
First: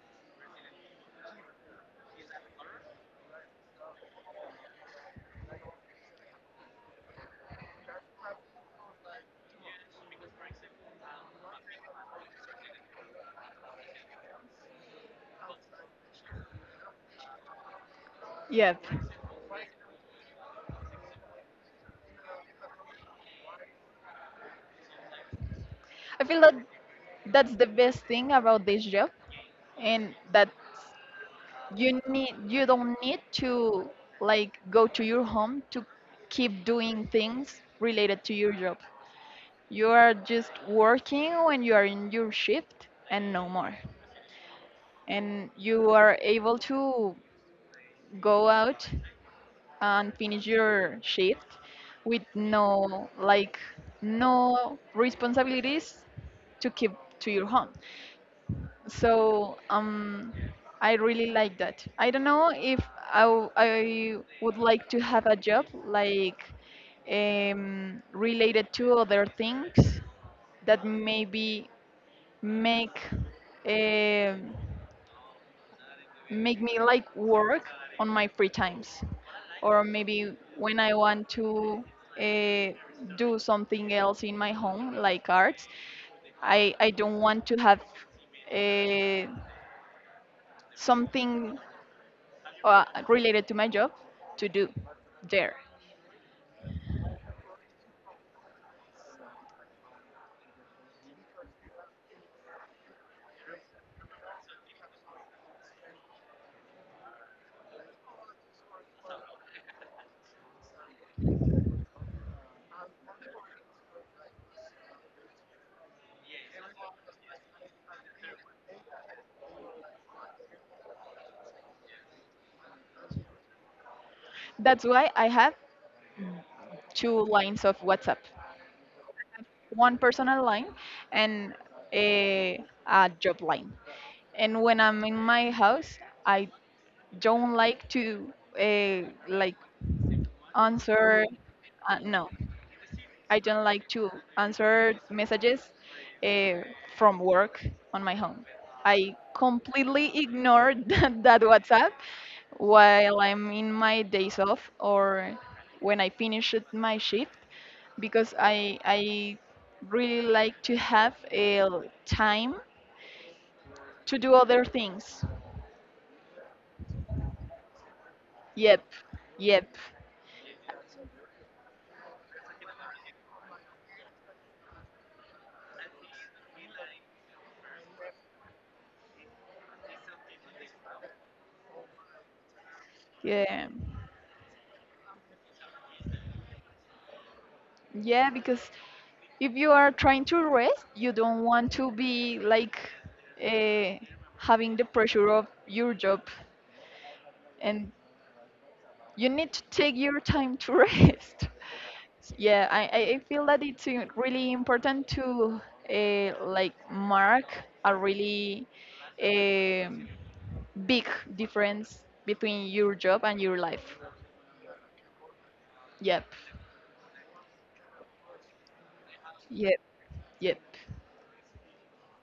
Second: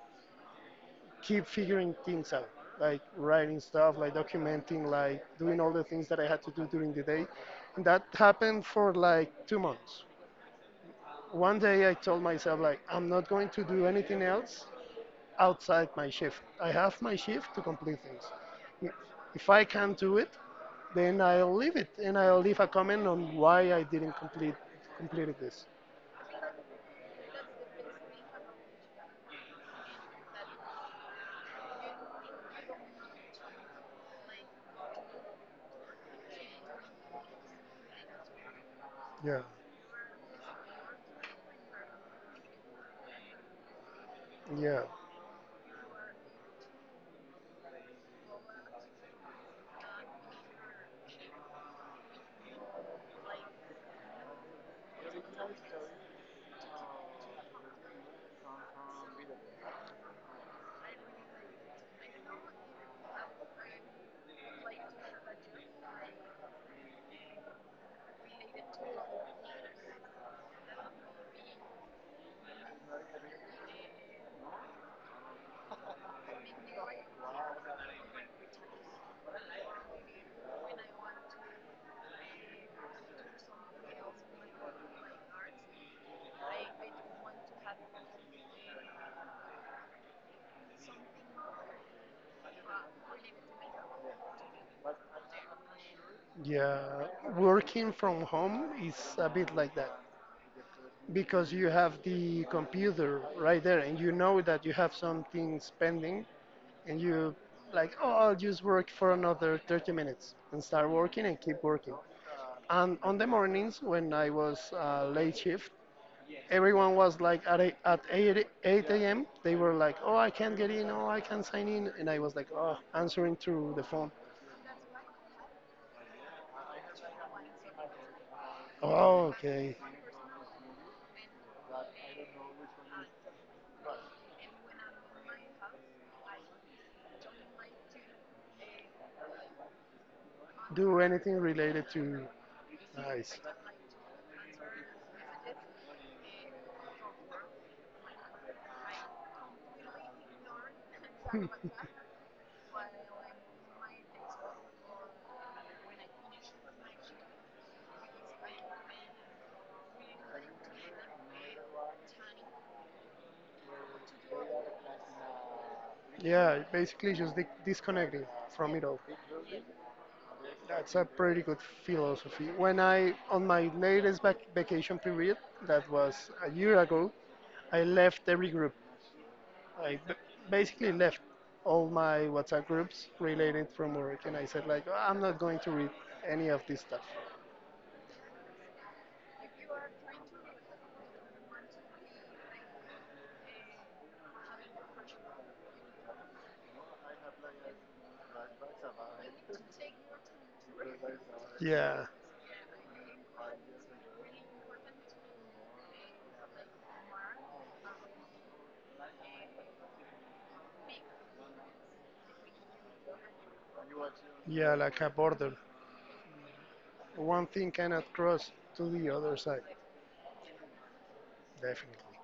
Speaker 2: Keep figuring things out, like writing stuff, like documenting, like doing all the things that I had to do during the day. And that happened for like 2 months. One day I told myself, like, I'm not going to do anything else outside my shift. I have my shift to complete things.
Speaker 1: yep.
Speaker 2: If I can't do it, then I'll leave it and I'll leave a comment on why I didn't completed this.
Speaker 1: I feel that that's the best thing about this job, and that you need, you don't need to like go to your home to keep doing things related to your job.
Speaker 2: Yeah,
Speaker 1: You are just working when you are in your shift and no more.
Speaker 2: yeah,
Speaker 1: And you are able to go out and finish your shift with no like no responsibilities to keep to your home. So I really like that. I don't know if I, w- I would like to have a job like related to other things that maybe make um, make me like work on my free times or maybe when I want to uh, do something else in my home like arts. I don't want to have uh, something related to my job to do there.
Speaker 2: yeah. Working from home is a bit like that because you have the computer right there and you know that you have something pending and you like oh I'll just work for another 30 minutes and start working and keep working. And on the mornings when I was late shift, everyone was like at, eight at 8, 8 a.m. They were like, oh, I can't get in. Oh, I can't sign in. And I was like, oh, answering through the phone.
Speaker 1: That's why I have two lines of WhatsApp,
Speaker 2: Oh, okay.
Speaker 1: one personal line and a job line. And when I'm in my house, I don't like to uh, like
Speaker 2: Do
Speaker 1: answer.
Speaker 2: anything related to
Speaker 1: No,
Speaker 2: nice.
Speaker 1: I don't like to answer messages uh, from work on my home. I completely ignore [laughs] that, that WhatsApp
Speaker 2: [laughs]
Speaker 1: while I'm in my days off or when I finish it- my shift because I really like to have a time to do other things.
Speaker 2: Yeah, basically just disconnecting from it
Speaker 1: Yep,
Speaker 2: all.
Speaker 1: yep,
Speaker 2: That's a pretty good philosophy. When I, on my latest vacation period, that was a year ago, I left every group. I b- Basically left all my WhatsApp groups related
Speaker 1: yeah,
Speaker 2: from work, and I said like, I'm not going to read any of this stuff.
Speaker 1: yeah. Because if you are trying to rest, you don't want to be like uh, having the pressure of your job, and you need to take your time to [laughs] rest.
Speaker 2: Yeah,
Speaker 1: Yeah, I feel that it's really important to like mark a really um big difference between your job and your life.
Speaker 2: yeah, like a border.
Speaker 1: Yep,
Speaker 2: One thing cannot cross to the other side.
Speaker 1: yep, yep.
Speaker 2: Definitely.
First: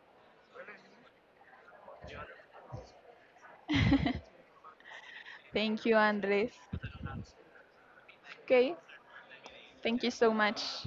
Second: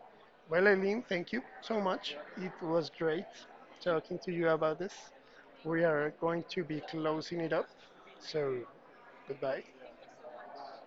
Speaker 2: Well, Eileen, thank you so much. It was great talking to
Speaker 1: [laughs]
Speaker 2: you about this. We
Speaker 1: Thank you,
Speaker 2: are going
Speaker 1: Andres.
Speaker 2: to be closing it up. So,
Speaker 1: Okay,
Speaker 2: goodbye.
Speaker 1: thank you so much.